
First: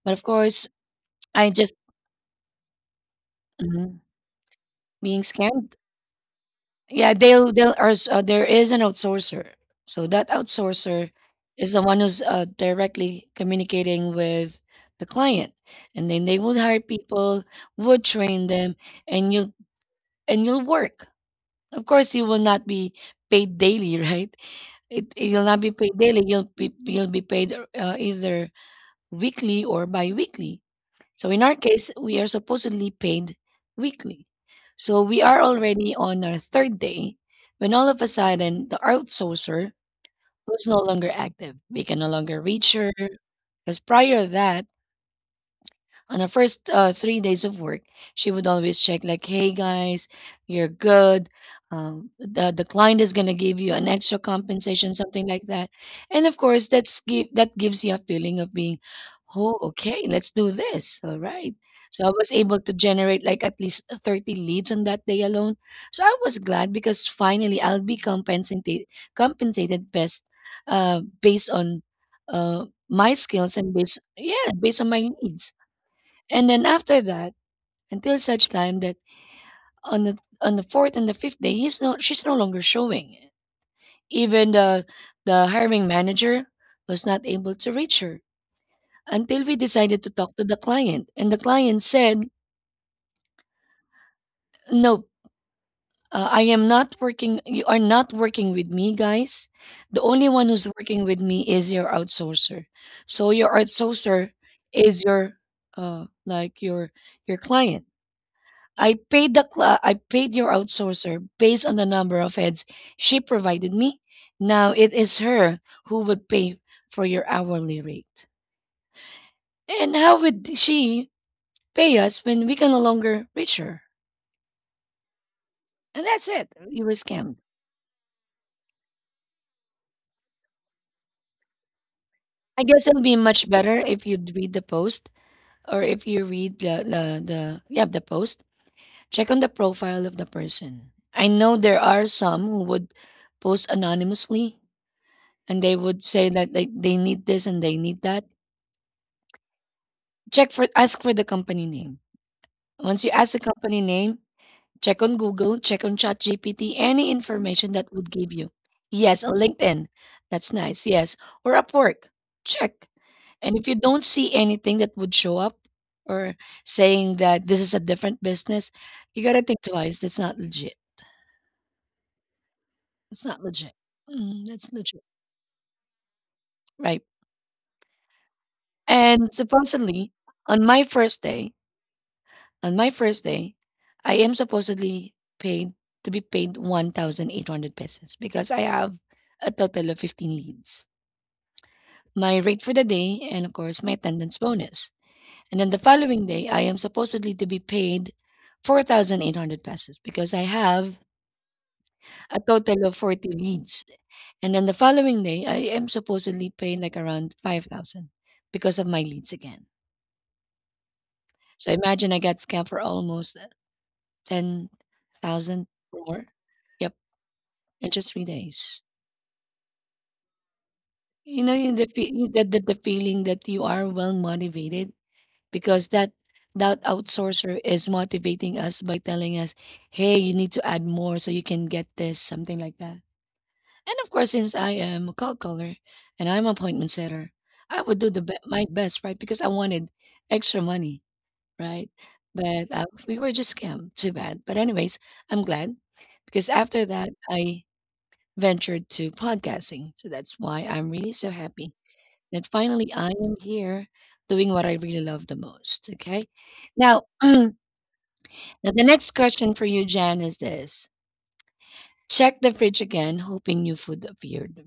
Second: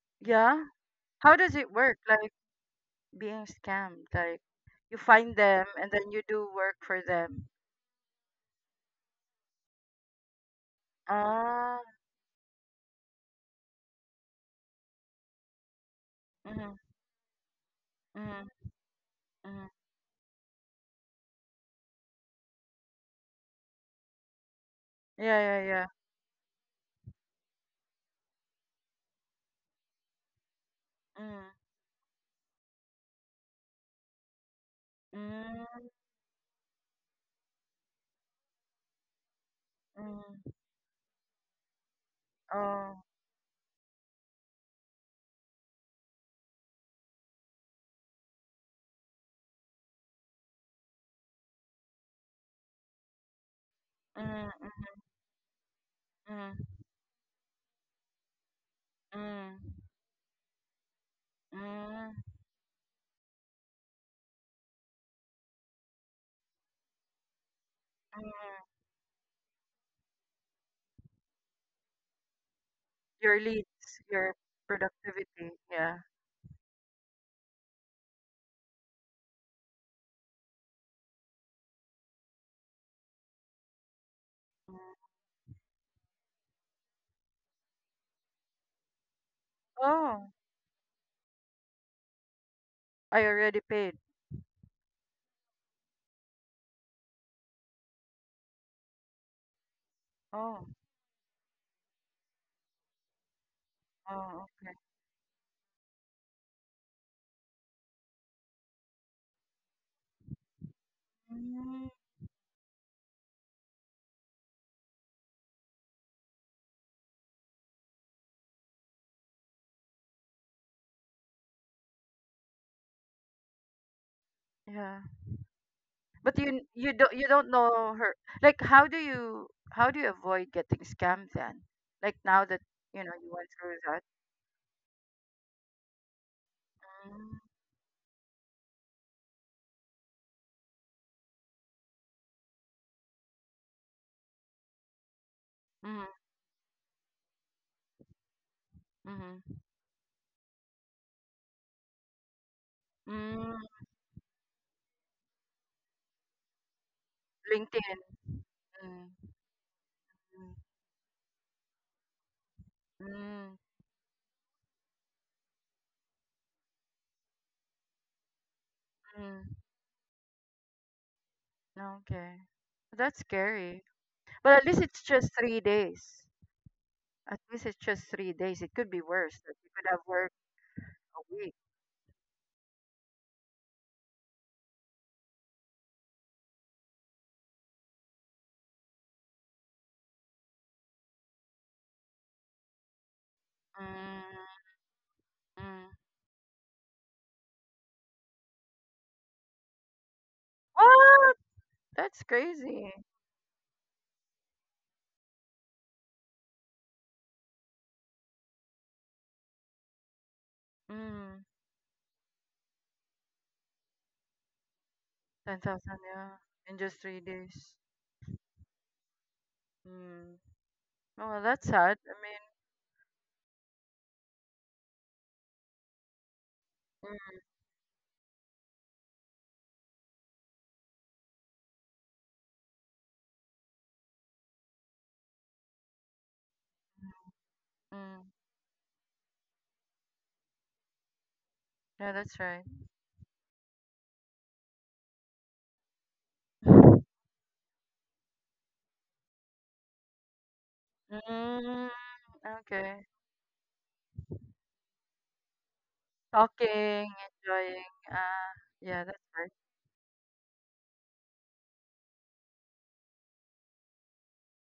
Speaker 1: But of
Speaker 2: Yeah.
Speaker 1: course,
Speaker 2: How
Speaker 1: I
Speaker 2: does it
Speaker 1: just
Speaker 2: work? Like, being
Speaker 1: Mhm.
Speaker 2: scammed. Like, you
Speaker 1: being
Speaker 2: find them
Speaker 1: scammed.
Speaker 2: and then you do work for
Speaker 1: Yeah,
Speaker 2: them.
Speaker 1: they'll they'll or s- uh, there is an outsourcer. So that outsourcer is
Speaker 2: Ah,
Speaker 1: the one who's uh, directly communicating with the client, and then they would
Speaker 2: mm-hmm,
Speaker 1: hire people, would train
Speaker 2: mm-hmm,
Speaker 1: them, and you'll
Speaker 2: mm-hmm.
Speaker 1: and you'll work. Of course, you will not be paid daily, right? It
Speaker 2: Yeah,
Speaker 1: You'll not
Speaker 2: yeah,
Speaker 1: be
Speaker 2: yeah.
Speaker 1: paid daily. You'll be you'll be paid uh, either weekly or bi-weekly. So in
Speaker 2: Mm,
Speaker 1: our case, we are supposedly paid weekly. So we are
Speaker 2: mm,
Speaker 1: already on our third day when all of a sudden the outsourcer
Speaker 2: mm,
Speaker 1: was no longer active. We can no longer reach her
Speaker 2: oh,
Speaker 1: because prior to that on the first uh, three days of work, she would always check like, "Hey guys, you're good. Um, the the client is gonna give you an extra
Speaker 2: mm,
Speaker 1: compensation,
Speaker 2: mm,
Speaker 1: something like that." And of course, that's give that gives you a feeling of being, "Oh,
Speaker 2: mm,
Speaker 1: okay, let's do this." All right.
Speaker 2: mm,
Speaker 1: So I
Speaker 2: mm.
Speaker 1: was able to generate like at least thirty leads on that day alone. So I was glad because finally I'll be compensated compensated best uh, based on uh, my
Speaker 2: Your
Speaker 1: skills and based
Speaker 2: leads, your
Speaker 1: yeah based on my
Speaker 2: productivity.
Speaker 1: needs
Speaker 2: Yeah.
Speaker 1: and then after that, until such time that on the on the fourth and the fifth day, he's no she's no longer showing. Even
Speaker 2: Mm.
Speaker 1: the the hiring manager was not able to reach her until we decided to
Speaker 2: Oh,
Speaker 1: talk to the client, and the client said,
Speaker 2: I already paid.
Speaker 1: "No, uh, I am not working. You are not working with me, guys. The only one who's
Speaker 2: Oh,
Speaker 1: working with me is your outsourcer. So your outsourcer
Speaker 2: oh, okay.
Speaker 1: is your uh like your your client." I paid the cl- uh, I paid your outsourcer based on the
Speaker 2: Mm,
Speaker 1: number of heads she provided me. Now it is her who would pay for your hourly rate. And how would she pay us when we can no longer reach her?
Speaker 2: yeah.
Speaker 1: And that's
Speaker 2: But
Speaker 1: it.
Speaker 2: you
Speaker 1: You were
Speaker 2: you don't you
Speaker 1: scammed.
Speaker 2: don't know her. Like how do you how do you avoid getting scammed then? Like now that
Speaker 1: I guess
Speaker 2: you
Speaker 1: it'll
Speaker 2: know
Speaker 1: be
Speaker 2: you went
Speaker 1: much
Speaker 2: through
Speaker 1: better
Speaker 2: that.
Speaker 1: if you'd read the post or if you read the, the,
Speaker 2: Mm,
Speaker 1: the yeah the post. Check on the profile of the person. I know there are some who would post anonymously and they would
Speaker 2: mm,
Speaker 1: say that they, they need this and they need that.
Speaker 2: mm,
Speaker 1: Check for Ask for the company name. Once you ask the company
Speaker 2: mm,
Speaker 1: name, check on Google, check on ChatGPT, any information that
Speaker 2: LinkedIn.
Speaker 1: would give you.
Speaker 2: Mm,
Speaker 1: Yes, on LinkedIn. That's
Speaker 2: mm,
Speaker 1: nice. Yes. Or Upwork. Check.
Speaker 2: mm,
Speaker 1: And if you don't see anything that would show up or saying that this is a different business,
Speaker 2: mm.
Speaker 1: you
Speaker 2: Mm,
Speaker 1: gotta think twice. That's not legit.
Speaker 2: okay. That's
Speaker 1: It's not legit.
Speaker 2: scary.
Speaker 1: Mm,
Speaker 2: But at
Speaker 1: that's
Speaker 2: least it's
Speaker 1: legit.
Speaker 2: just three days.
Speaker 1: Right.
Speaker 2: At least it's just three days. It could be
Speaker 1: And
Speaker 2: worse. Like you could have
Speaker 1: supposedly,
Speaker 2: worked
Speaker 1: on my first
Speaker 2: a
Speaker 1: day,
Speaker 2: week.
Speaker 1: On my first day, I am supposedly paid to be paid one thousand eight hundred pesos because I have a total of fifteen leads, my rate for the day, and of course, my attendance
Speaker 2: Mm,
Speaker 1: bonus. And then the
Speaker 2: mm.
Speaker 1: following day, I am supposedly to be paid four thousand eight hundred pesos because I have
Speaker 2: What? That's
Speaker 1: a total
Speaker 2: crazy.
Speaker 1: of forty leads. And then the following day, I am supposedly paid like around five thousand because of my leads again.
Speaker 2: Mm,
Speaker 1: So imagine I got scammed for almost ten thousand
Speaker 2: ten thousand,
Speaker 1: or more.
Speaker 2: yeah. In
Speaker 1: Yep.
Speaker 2: just three days.
Speaker 1: And just relax.
Speaker 2: Mm. Oh, well,
Speaker 1: You know,
Speaker 2: that's
Speaker 1: in the
Speaker 2: sad. I
Speaker 1: fe-
Speaker 2: mean,
Speaker 1: that the, the feeling that you are well motivated because that that outsourcer is motivating us by telling us, "Hey, you need to add more so you can get this," something like that. And of course, since I am a call caller and I'm appointment setter, I
Speaker 2: mm,
Speaker 1: would do
Speaker 2: mm.
Speaker 1: the be- my best, right? Because I wanted extra money, right?
Speaker 2: Yeah, that's right.
Speaker 1: But uh, we were just scammed. Too bad. But anyways, I'm glad because after that, I ventured to podcasting. So that's why I'm really so happy
Speaker 2: Mm,
Speaker 1: that finally
Speaker 2: okay.
Speaker 1: I am here doing what I really love the most. Okay.
Speaker 2: Talking,
Speaker 1: Now, now
Speaker 2: enjoying. Uh,
Speaker 1: the
Speaker 2: yeah,
Speaker 1: next
Speaker 2: that's right.
Speaker 1: question for you, Jan, is this. Check the fridge again, hoping new food appeared.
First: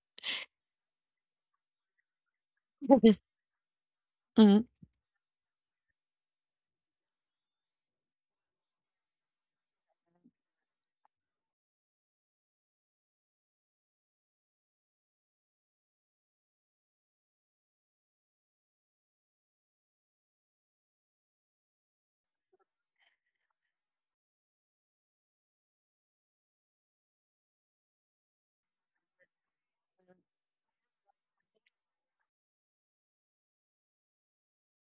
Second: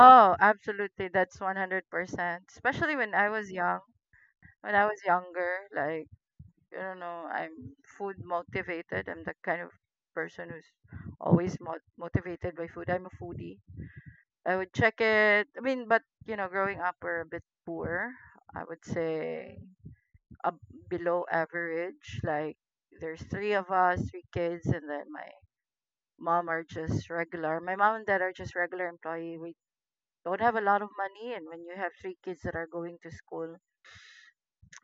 Speaker 2: Oh, absolutely. That's one hundred percent. Especially when I was young.
Speaker 1: Mhm.
Speaker 2: When I was younger, like, I don't know, I'm food motivated. I'm the kind of person who's always mo motivated by food. I'm a foodie. I would check it. I mean, but, you know, growing up, we're a bit poor. I would say. Ab Below average. Like there's three of us, three kids, and then my mom are just regular. My mom and dad are just regular employee. We don't have a lot of money, and when you have three kids that are going to school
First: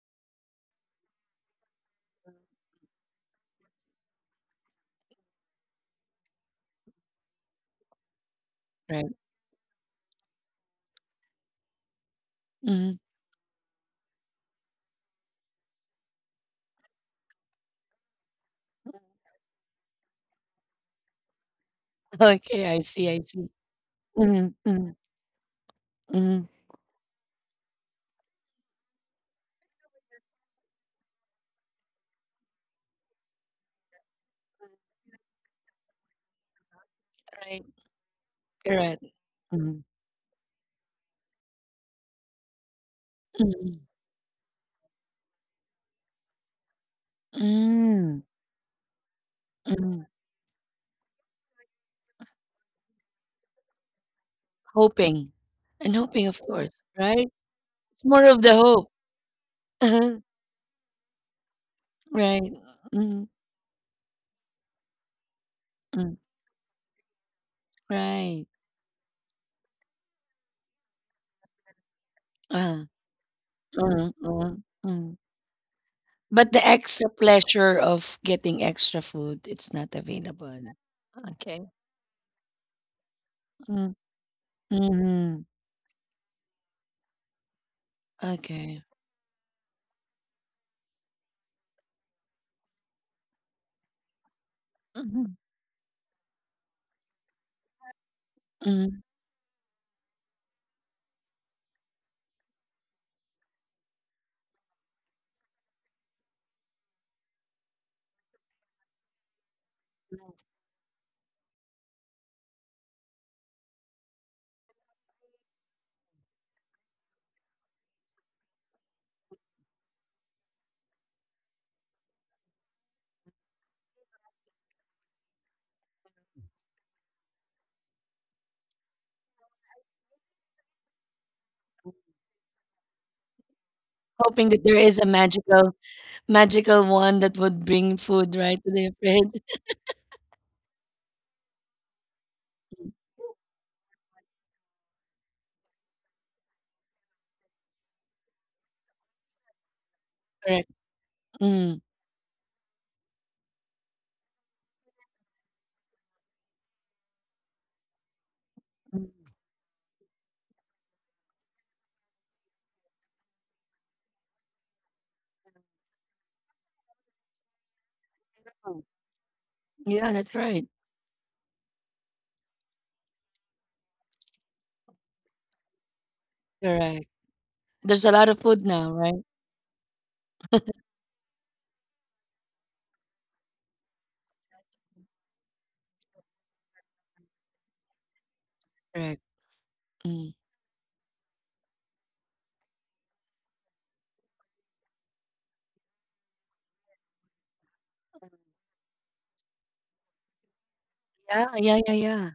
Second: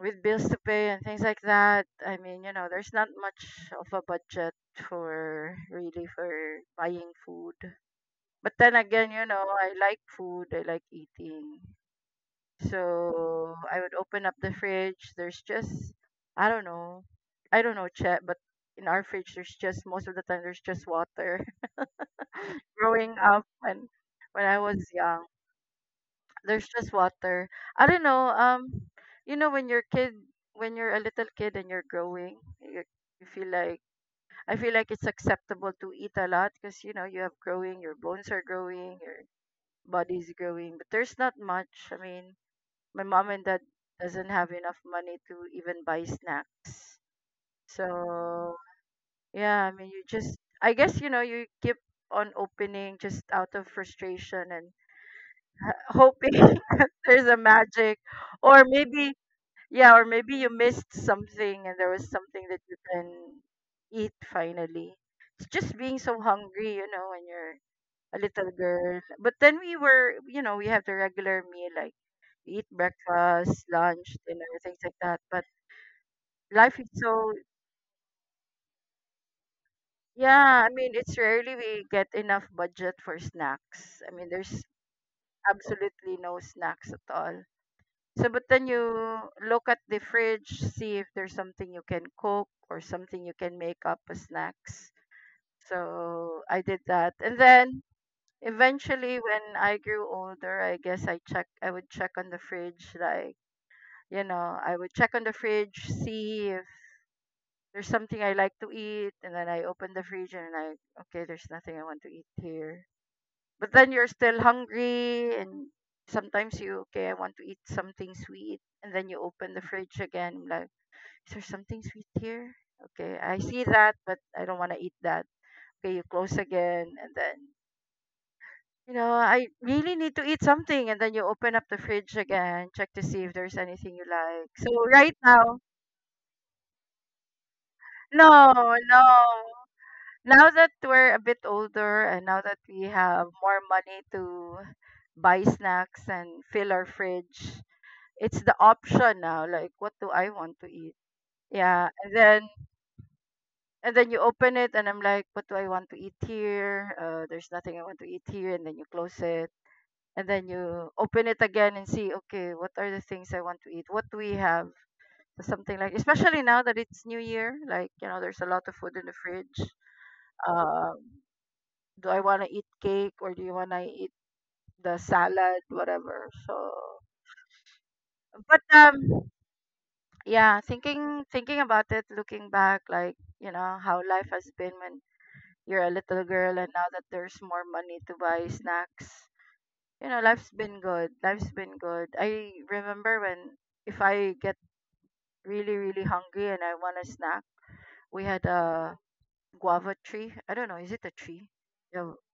Speaker 2: with bills to pay and things like that, I mean, you know, there's not much of a budget for really for buying food. But then again,
Speaker 1: Right.
Speaker 2: you know, I like food. I like eating.
Speaker 1: Mhm.
Speaker 2: So I would open up the fridge. There's just, I don't know. I don't know, Chet, but in our fridge, there's just, most of the time, there's just water.
Speaker 1: Okay, I see,
Speaker 2: Growing
Speaker 1: I
Speaker 2: up
Speaker 1: see.
Speaker 2: when when
Speaker 1: Mhm,
Speaker 2: I was
Speaker 1: mhm,
Speaker 2: young,
Speaker 1: mhm.
Speaker 2: there's just water. I don't know, um you know when you're kid when you're a little kid and you're growing, you you feel like I feel like it's acceptable to eat a lot because you know you have
Speaker 1: Right,
Speaker 2: growing, your bones are
Speaker 1: correct.
Speaker 2: growing, your
Speaker 1: Mhm,
Speaker 2: body's growing, but there's not much. I mean, my mom and dad
Speaker 1: mhm.
Speaker 2: doesn't have enough money to even buy snacks.
Speaker 1: Hmm.
Speaker 2: So yeah, I mean
Speaker 1: Mhm.
Speaker 2: you just, I guess, you know, you keep on opening just out of frustration and
Speaker 1: Hoping. And hoping,
Speaker 2: hoping
Speaker 1: of course,
Speaker 2: that there's
Speaker 1: right?
Speaker 2: a magic,
Speaker 1: It's more of the
Speaker 2: or
Speaker 1: hope.
Speaker 2: maybe, yeah, or maybe you missed something and there was something
Speaker 1: Right.
Speaker 2: that you can
Speaker 1: Mhm.
Speaker 2: eat finally. It's just being so hungry, you know, when you're a
Speaker 1: Right.
Speaker 2: little girl. But then we were, you know, we have the regular meal like we eat
Speaker 1: Uh,
Speaker 2: breakfast,
Speaker 1: mm,
Speaker 2: lunch, dinner,
Speaker 1: mm,
Speaker 2: things like
Speaker 1: mm.
Speaker 2: that. But
Speaker 1: But the
Speaker 2: life is
Speaker 1: extra
Speaker 2: so,
Speaker 1: pleasure of getting extra food, it's not available.
Speaker 2: yeah, I mean, it's rarely
Speaker 1: Okay.
Speaker 2: we get enough budget for
Speaker 1: Mm,
Speaker 2: snacks. I mean, there's
Speaker 1: mhm.
Speaker 2: absolutely no snacks at all. So but then
Speaker 1: Okay.
Speaker 2: you look at the fridge, see if there's something you can cook or something you can make up as snacks.
Speaker 1: Mhm,
Speaker 2: So I did that, and then
Speaker 1: mhm.
Speaker 2: eventually when I grew older, I guess, i check i would check on the fridge. Like, you know, I would check on the fridge, see there's something I like to eat, and then I open the fridge and I, okay, there's nothing I want to eat here. But then you're still hungry, and sometimes you, okay, I want to eat something sweet, and then you open the fridge again, like, is there something sweet here? Okay, I see that, but I don't want to eat that. Okay, you close again, and then, you know, I really need to eat something, and then you open up the fridge again, check to see if there's anything you
Speaker 1: Hoping
Speaker 2: like.
Speaker 1: that
Speaker 2: So
Speaker 1: there is a
Speaker 2: right now,
Speaker 1: magical, magical one that would bring food right to
Speaker 2: no,
Speaker 1: their
Speaker 2: no.
Speaker 1: fridge.
Speaker 2: Now that we're a bit older and now that we
Speaker 1: Mm.
Speaker 2: have more money to buy snacks and fill our fridge, it's the option now. Like, what do I want to
Speaker 1: Correct.
Speaker 2: eat?
Speaker 1: Mm.
Speaker 2: Yeah, and then and then you open it, and I'm like, what do I want to eat here? Uh, there's nothing I want to eat here, and then you close it, and then you open it again and see, okay, what are the things I want to eat? What do we have? Something like, especially now that it's New Year, like, you know, there's a lot of food in the fridge.
Speaker 1: Yeah, that's right.
Speaker 2: Um, do I want to eat cake or do you want to eat the salad, whatever. So,
Speaker 1: Correct. There's a lot of
Speaker 2: but
Speaker 1: food now, right?
Speaker 2: um, yeah, thinking thinking about it, looking back, like, you know, how life has been when you're a little girl, and now that there's more money to buy snacks,
Speaker 1: Correct.
Speaker 2: you know,
Speaker 1: Mm.
Speaker 2: life's been good. Life's been good. I remember when, if I get really really hungry and I want a snack, we had a guava tree. I don't know, is it a
Speaker 1: Yeah,
Speaker 2: tree?
Speaker 1: yeah, yeah,
Speaker 2: Yeah,
Speaker 1: yeah.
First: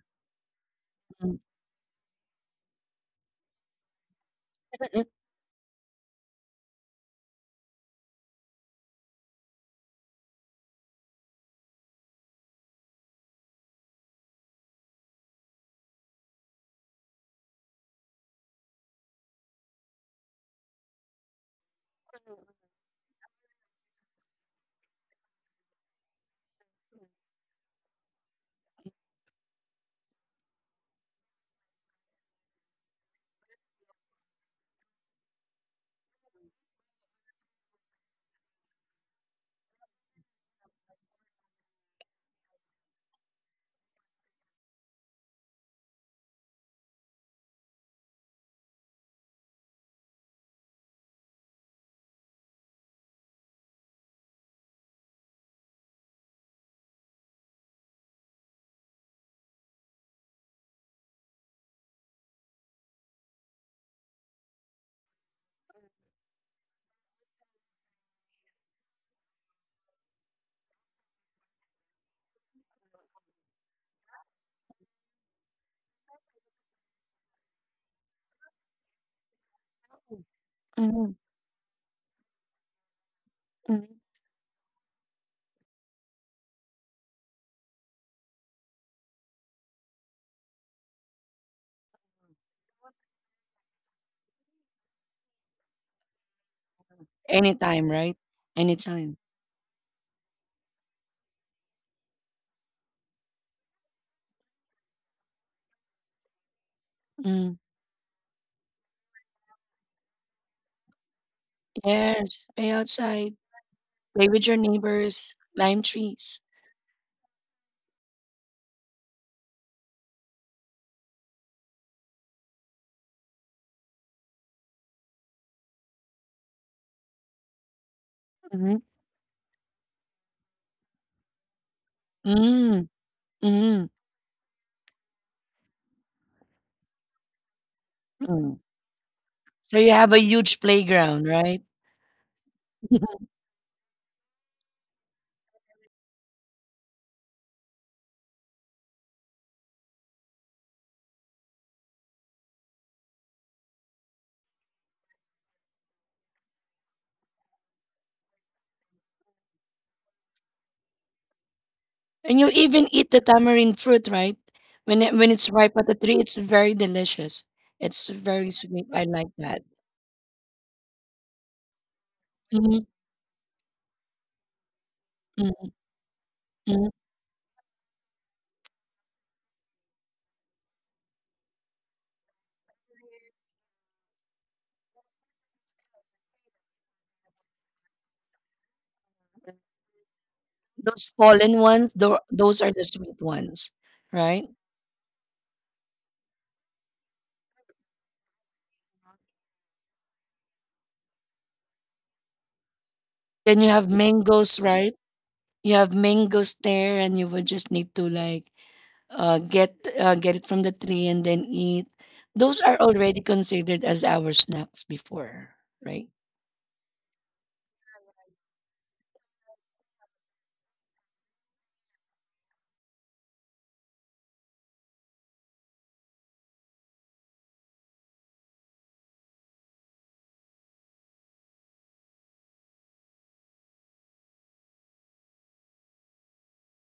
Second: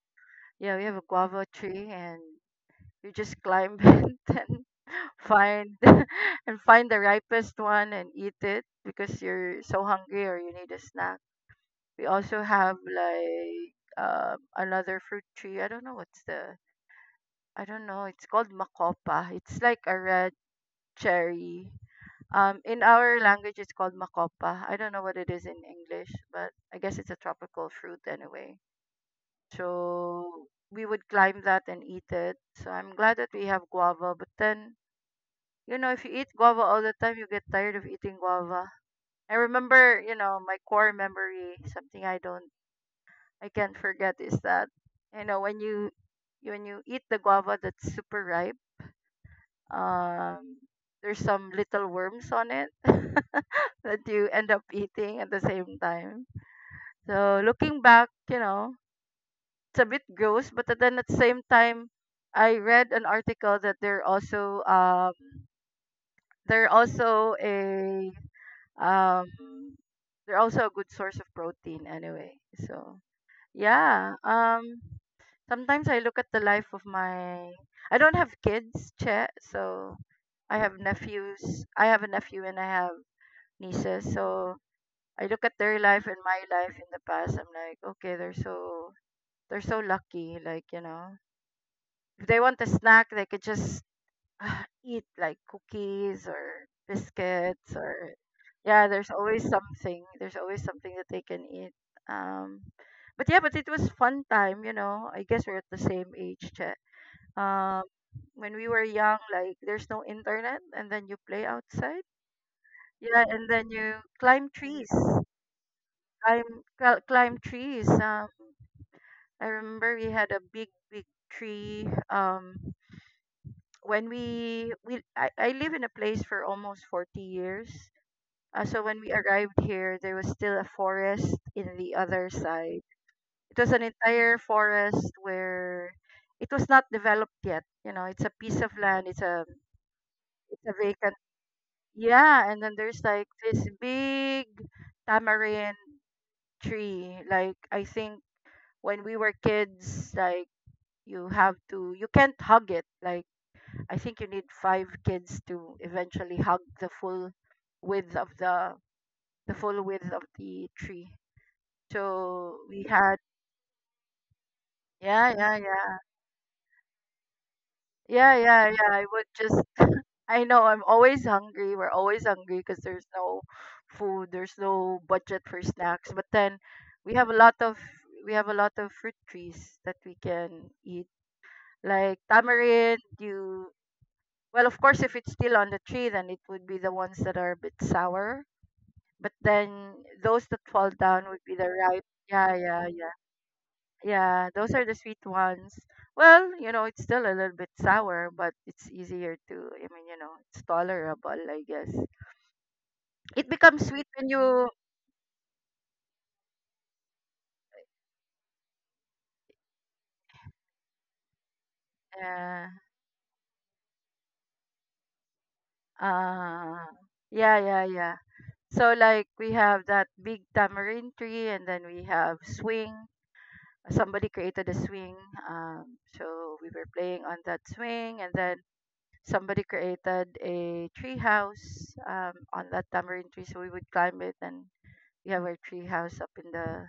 Speaker 2: yeah, we have a
Speaker 1: Mm.
Speaker 2: guava tree and you just climb it and find and find the ripest one and eat it because you're so hungry or you need a snack. We also have like um another fruit tree. I don't know what's the, I don't know. It's called makopa. It's like a red cherry. Um, in our language, it's called makopa. I don't know what it is in English, but I guess it's a tropical fruit anyway. So we would climb that and eat it. So I'm glad that we have guava, but then, you know, if you eat guava all the time, you get tired of eating guava. I remember, you know, my core memory, something I don't, I can't forget is that, you know, when you, when you eat the guava that's super ripe, um, there's some little worms on it that you end up eating at the same time. So looking back, you know, it's a bit gross, but then at the same time, I read an article that they're also, um, they're also a Um, they're also a good source of protein anyway. So yeah. Um, sometimes I look at the life of my. I don't have kids, che. So I have
Speaker 1: Mhm,
Speaker 2: nephews. I have a nephew and I have
Speaker 1: mhm.
Speaker 2: nieces. So I look at their life and my life in the past. I'm like, okay, they're so they're so lucky. Like, you know, if they want a snack, they could just eat like cookies or biscuits,
Speaker 1: Anytime,
Speaker 2: or
Speaker 1: right?
Speaker 2: yeah, there's
Speaker 1: Anytime.
Speaker 2: always something there's always something that they can eat. um but yeah, but it was fun time, you know. I guess we're at the same age, che.
Speaker 1: Mm-hmm.
Speaker 2: um when we were young, like there's no internet and then you play outside,
Speaker 1: Yes, play
Speaker 2: yeah,
Speaker 1: outside,
Speaker 2: and then you
Speaker 1: play with
Speaker 2: climb
Speaker 1: your
Speaker 2: trees,
Speaker 1: neighbors, climb trees.
Speaker 2: climb cl- climb trees um I remember we had a big big tree. Um when we we I, I live in a place for almost forty years. Uh,
Speaker 1: Mhm.
Speaker 2: so when we arrived here, there was still a forest in the other side.
Speaker 1: Mm,
Speaker 2: It was an
Speaker 1: mhm.
Speaker 2: entire forest where it was not developed yet, you know. It's a
Speaker 1: Mm.
Speaker 2: piece of land, it's a
Speaker 1: So you have a huge
Speaker 2: it's a vacant,
Speaker 1: playground, right?
Speaker 2: yeah. And then there's like this big tamarind tree, like I think when we were kids, like, you have to you can't hug it. Like, I think you need five kids to eventually hug the full width of the the full width of the tree.
Speaker 1: And you
Speaker 2: So we
Speaker 1: even eat
Speaker 2: had,
Speaker 1: the tamarind fruit, right? When it,
Speaker 2: yeah,
Speaker 1: when it's
Speaker 2: yeah,
Speaker 1: ripe at the
Speaker 2: yeah.
Speaker 1: tree, it's very delicious. It's
Speaker 2: Yeah,
Speaker 1: very
Speaker 2: yeah,
Speaker 1: sweet.
Speaker 2: yeah.
Speaker 1: I
Speaker 2: I would
Speaker 1: like
Speaker 2: just
Speaker 1: that.
Speaker 2: I know I'm always hungry. We're always hungry because
Speaker 1: Mhm,
Speaker 2: there's no food, there's no budget for
Speaker 1: mm,
Speaker 2: snacks. But then
Speaker 1: mm.
Speaker 2: we have a lot of we have a lot of fruit trees that we can eat. Like tamarind, you, well, of course, if it's still on the tree, then it would be the ones that are a bit sour. But then those that fall
Speaker 1: Those
Speaker 2: down would be
Speaker 1: fallen
Speaker 2: the
Speaker 1: ones,
Speaker 2: ripe.
Speaker 1: tho-
Speaker 2: Yeah,
Speaker 1: those are the
Speaker 2: yeah, yeah.
Speaker 1: sweet ones, right?
Speaker 2: Yeah, those are the sweet ones. Well, you know, it's still a little bit sour, but it's easier to, I mean, you know, it's tolerable, I guess. It
Speaker 1: Then you
Speaker 2: becomes
Speaker 1: have
Speaker 2: sweet when
Speaker 1: mangoes,
Speaker 2: you,
Speaker 1: right? You have mangoes there, and you would just need to like uh, get uh, get it from the tree and then eat. Those
Speaker 2: yeah,
Speaker 1: are already considered as our snacks before, right?
Speaker 2: uh, yeah, yeah, yeah. So, like, we have that big tamarind tree, and then we have swing. Somebody created a swing. Um, so we were playing on that swing, and then somebody created a tree house um, on that tamarind tree, so we would climb it and we have our tree house up in the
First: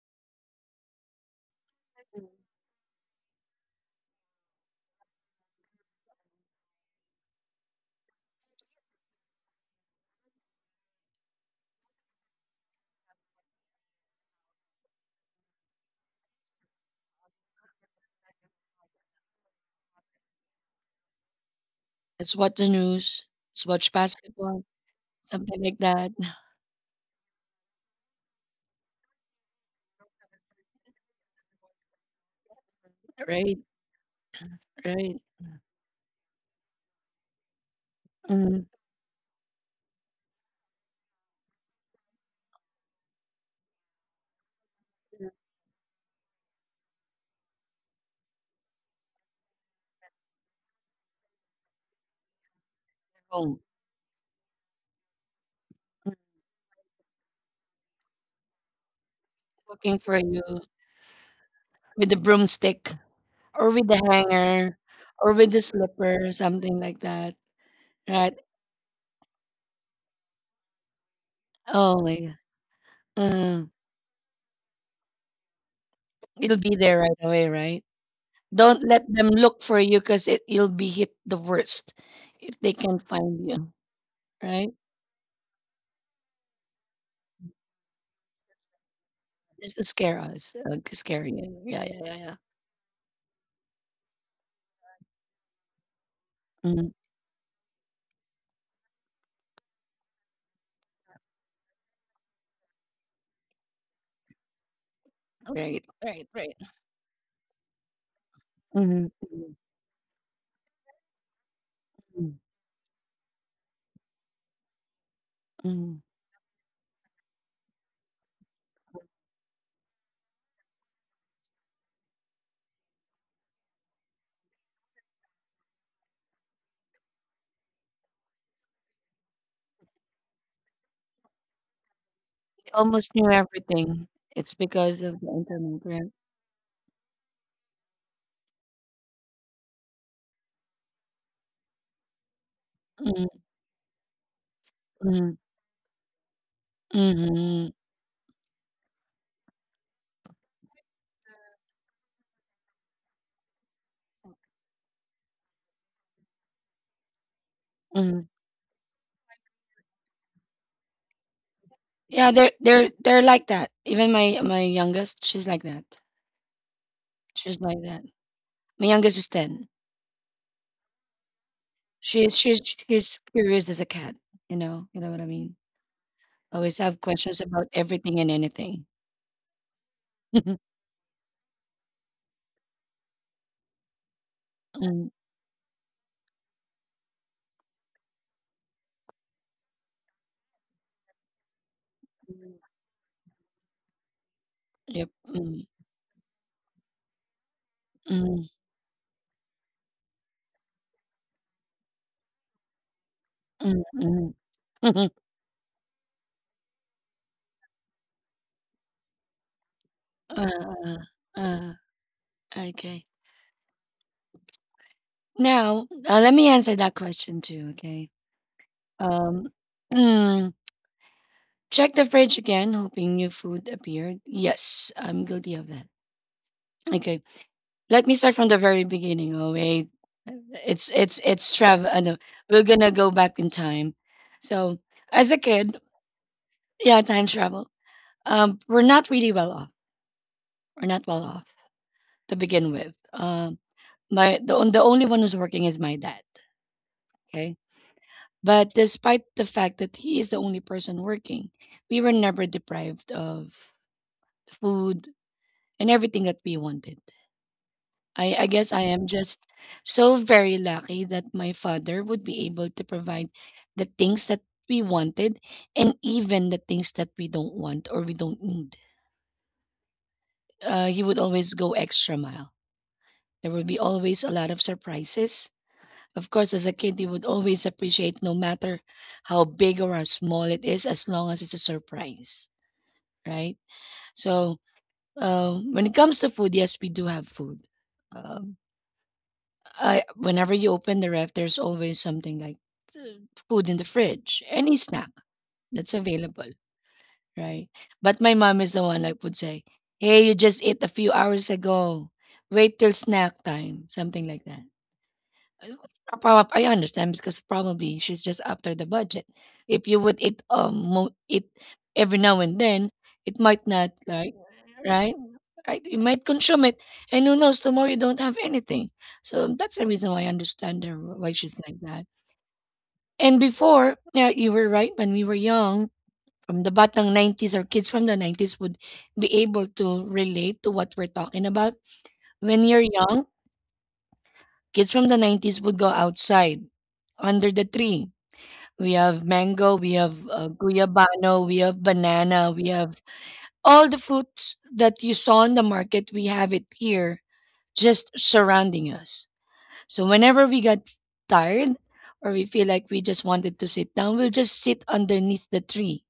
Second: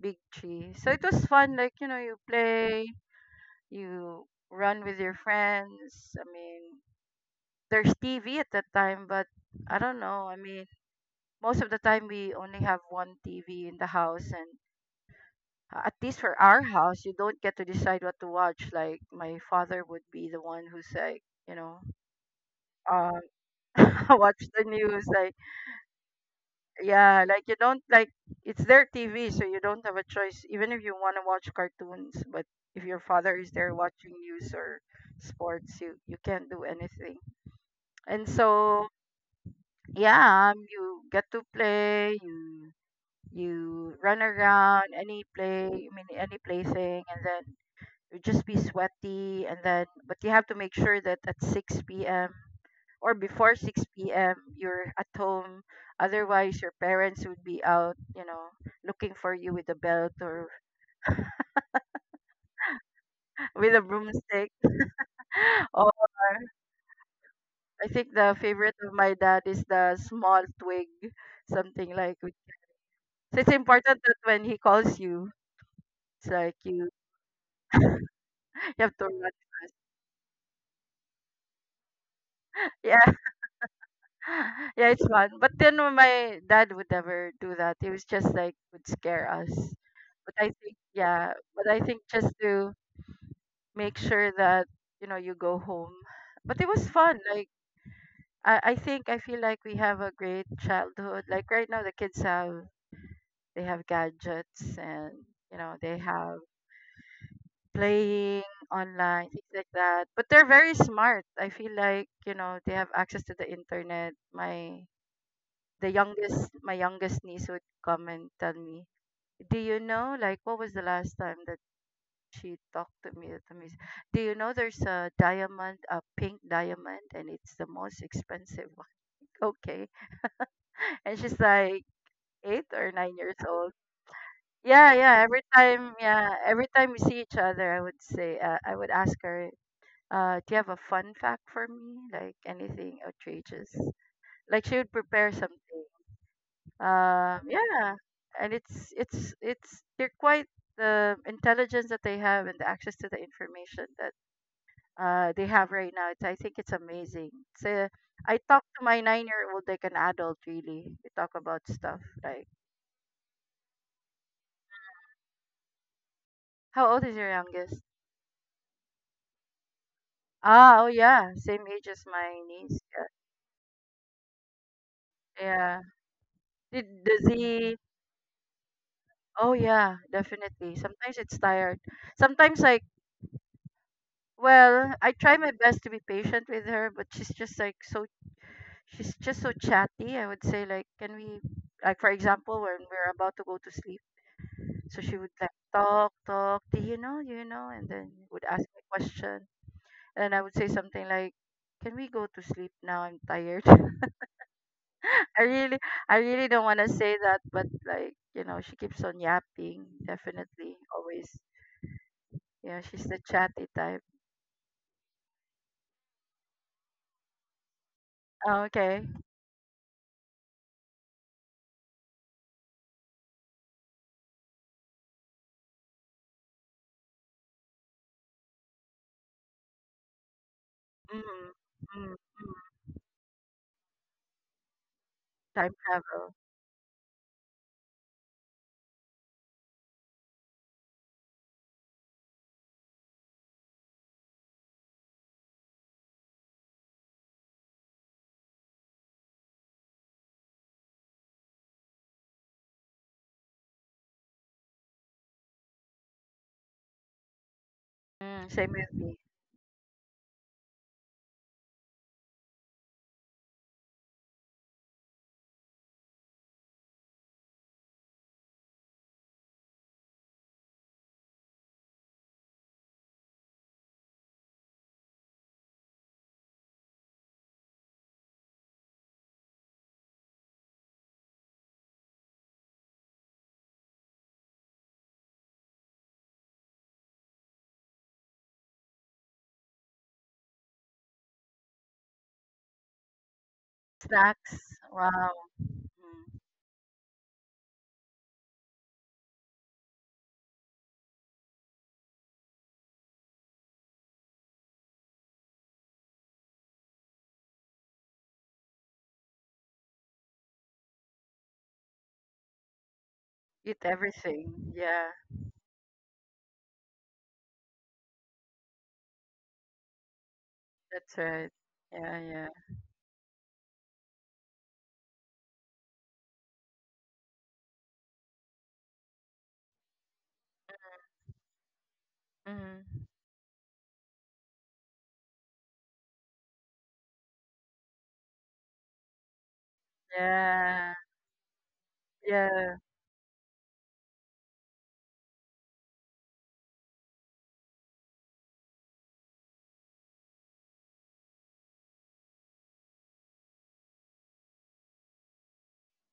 Speaker 2: big tree. So it was fun, like, you know, you play, you run with your friends. I mean, there's T V at that time, but I don't know. I mean, most of the time we only have one T V in the house, and uh, at least for our house, you don't get to decide what to watch. Like my father would be the one who's like, you know,
Speaker 1: Let's watch the
Speaker 2: um,
Speaker 1: news, let's watch
Speaker 2: watch the
Speaker 1: basketball,
Speaker 2: news, like,
Speaker 1: something like that.
Speaker 2: yeah, like you don't like, it's their T V, so you don't have a choice, even if you want to watch cartoons. But if your father is
Speaker 1: Right,
Speaker 2: there watching news or
Speaker 1: right.
Speaker 2: sports, you you can't do anything. And
Speaker 1: Mm.
Speaker 2: so yeah, um, you get to play, you you run around any play, I mean any plaything, and then you'd just be sweaty and then, but you have to make sure that at six p.m or before
Speaker 1: Oh.
Speaker 2: six p m you're at home. Otherwise, your parents would be out, you know, looking for you with a
Speaker 1: Looking
Speaker 2: belt
Speaker 1: for you
Speaker 2: or
Speaker 1: with the broomstick or
Speaker 2: with a
Speaker 1: with the
Speaker 2: broomstick.
Speaker 1: hanger or with the
Speaker 2: Or
Speaker 1: slipper, something like that.
Speaker 2: I think the
Speaker 1: Right?
Speaker 2: favorite of my dad is the small twig, something
Speaker 1: Oh
Speaker 2: like.
Speaker 1: my
Speaker 2: So
Speaker 1: God.
Speaker 2: it's
Speaker 1: Mm.
Speaker 2: important that when he calls you, it's like
Speaker 1: It'll be
Speaker 2: you
Speaker 1: there right away, right?
Speaker 2: you
Speaker 1: Don't
Speaker 2: have to
Speaker 1: let
Speaker 2: run
Speaker 1: them look
Speaker 2: fast.
Speaker 1: for you because it you'll be hit the worst if they can
Speaker 2: Yeah.
Speaker 1: find you, right?
Speaker 2: Yeah, it's fun. But then my dad would never do that. He was just like would scare us.
Speaker 1: Just to scare
Speaker 2: But I
Speaker 1: us,
Speaker 2: think
Speaker 1: uh, scare
Speaker 2: yeah,
Speaker 1: you.
Speaker 2: but I
Speaker 1: Yeah,
Speaker 2: think
Speaker 1: yeah, yeah,
Speaker 2: just
Speaker 1: yeah.
Speaker 2: to make sure that you know you go home. But it was
Speaker 1: Mhm.
Speaker 2: fun. Like I, I think I feel like we have a great childhood. Like right now the kids have they have gadgets and you know
Speaker 1: Right,
Speaker 2: they
Speaker 1: right,
Speaker 2: have
Speaker 1: right.
Speaker 2: playing
Speaker 1: Mhm,
Speaker 2: online things
Speaker 1: mhm,
Speaker 2: like that, but they're very smart. I feel like
Speaker 1: mhm,
Speaker 2: you know they have access to the internet. my the
Speaker 1: mhm.
Speaker 2: youngest my youngest niece would come and tell me, do you know, like, what was the last time that she talked to me to me do you know there's a diamond, a pink diamond, and it's the most expensive one? Okay. And she's like
Speaker 1: They
Speaker 2: eight or
Speaker 1: almost
Speaker 2: nine
Speaker 1: knew
Speaker 2: years old.
Speaker 1: everything. It's
Speaker 2: yeah
Speaker 1: because of the
Speaker 2: yeah every
Speaker 1: internet,
Speaker 2: time
Speaker 1: right?
Speaker 2: yeah every time we see each other, I would say, uh, I would ask her, uh, do you have a fun fact for me, like anything
Speaker 1: Mhm,
Speaker 2: outrageous? Like she would prepare
Speaker 1: mhm,
Speaker 2: something. um
Speaker 1: mhm,
Speaker 2: yeah And it's it's it's they're quite the intelligence that they have and the access to the information that uh they have right now. It's, I think it's amazing. It's a,
Speaker 1: mhm.
Speaker 2: I talk to my nine year old like an adult. Really, we talk about stuff
Speaker 1: Yeah,
Speaker 2: like
Speaker 1: they're they're they're like that. Even my my youngest, she's like that.
Speaker 2: how old is your
Speaker 1: She's
Speaker 2: youngest?
Speaker 1: like that. My youngest is ten.
Speaker 2: Ah, oh yeah, same age as
Speaker 1: She's
Speaker 2: my
Speaker 1: she's
Speaker 2: niece. Yeah,
Speaker 1: she's curious as a cat. You know, you know what I mean.
Speaker 2: yeah.
Speaker 1: Always
Speaker 2: Did,
Speaker 1: have
Speaker 2: does
Speaker 1: questions
Speaker 2: he
Speaker 1: about everything and anything.
Speaker 2: oh yeah, definitely. Sometimes it's tired. Sometimes, like, well, I
Speaker 1: Mm,
Speaker 2: try my best to be patient with her, but she's just like so she's just so chatty. I would say like, can we, like, for example, when we're about to go to sleep, so
Speaker 1: yep.
Speaker 2: she would like
Speaker 1: Mm,
Speaker 2: talk, talk, do you know, do you know, and then would
Speaker 1: mm,
Speaker 2: ask me a question, and I would say something like, can we go to sleep now? I'm tired.
Speaker 1: mm, mm.
Speaker 2: I really, I really don't want to say that, but like you know, she keeps on yapping. Definitely,
Speaker 1: uh,
Speaker 2: always.
Speaker 1: uh,
Speaker 2: Yeah, she's
Speaker 1: okay.
Speaker 2: the chatty type.
Speaker 1: Now, uh, let me answer that question too, okay?
Speaker 2: Oh, okay.
Speaker 1: Um, mm, check the fridge again, hoping new food appeared. Yes, I'm guilty of that. Okay. Let me start from the very beginning. Oh, wait. It's,
Speaker 2: Mm,
Speaker 1: it's, it's travel. Uh,
Speaker 2: mm, mm.
Speaker 1: no, we're gonna go back in time. So, as a
Speaker 2: Time
Speaker 1: kid,
Speaker 2: travel.
Speaker 1: yeah, time travel. Um, we're not really well off are not well off to begin with. Um, my the on- the only one who's working is my dad. Okay, but despite the fact that he is the only person working, we were never deprived of food and everything that we wanted. I I
Speaker 2: Mm, same
Speaker 1: guess I
Speaker 2: with
Speaker 1: am
Speaker 2: me.
Speaker 1: just so very lucky that my father would be able to provide the things that we wanted and even the things that we don't want or we don't need. Uh, he would always go extra mile. There would be always a lot of surprises. Of course, as a kid, you would always appreciate no matter how big or how small it is, as long as it's a surprise, right? So, uh, when it comes to food, yes, we do have food. Um, I whenever you open the ref, there's always something like uh, food in the fridge, any
Speaker 2: Snacks.
Speaker 1: snack
Speaker 2: Wow.
Speaker 1: that's
Speaker 2: Mm.
Speaker 1: available, right? But my mom is the one that would say, "Hey, you just ate a few hours ago. Wait till snack time," something like that. Uh, Prob I understand because probably she's just after the budget. If you would eat um mo- eat every now and then, it might
Speaker 2: Eat
Speaker 1: not like
Speaker 2: everything. Yeah,
Speaker 1: right. Right, you might consume it, and who knows? Tomorrow you don't have anything, so that's the reason why I understand her
Speaker 2: that's
Speaker 1: why
Speaker 2: right.
Speaker 1: she's like that.
Speaker 2: Yeah, yeah.
Speaker 1: And before, yeah, you were right. When we were young, from the batang nineties, or kids from the nineties would be able to relate to what we're talking about. When
Speaker 2: Mm.
Speaker 1: you're young, kids from the nineties would go outside under the tree. We have mango, we have uh,
Speaker 2: Yeah,
Speaker 1: guyabano, we have banana, we
Speaker 2: yeah.
Speaker 1: have all the fruits that you saw in the market. We have it here, just surrounding us. So whenever we get tired or we feel like we just wanted to sit down, we'll just sit underneath the tree.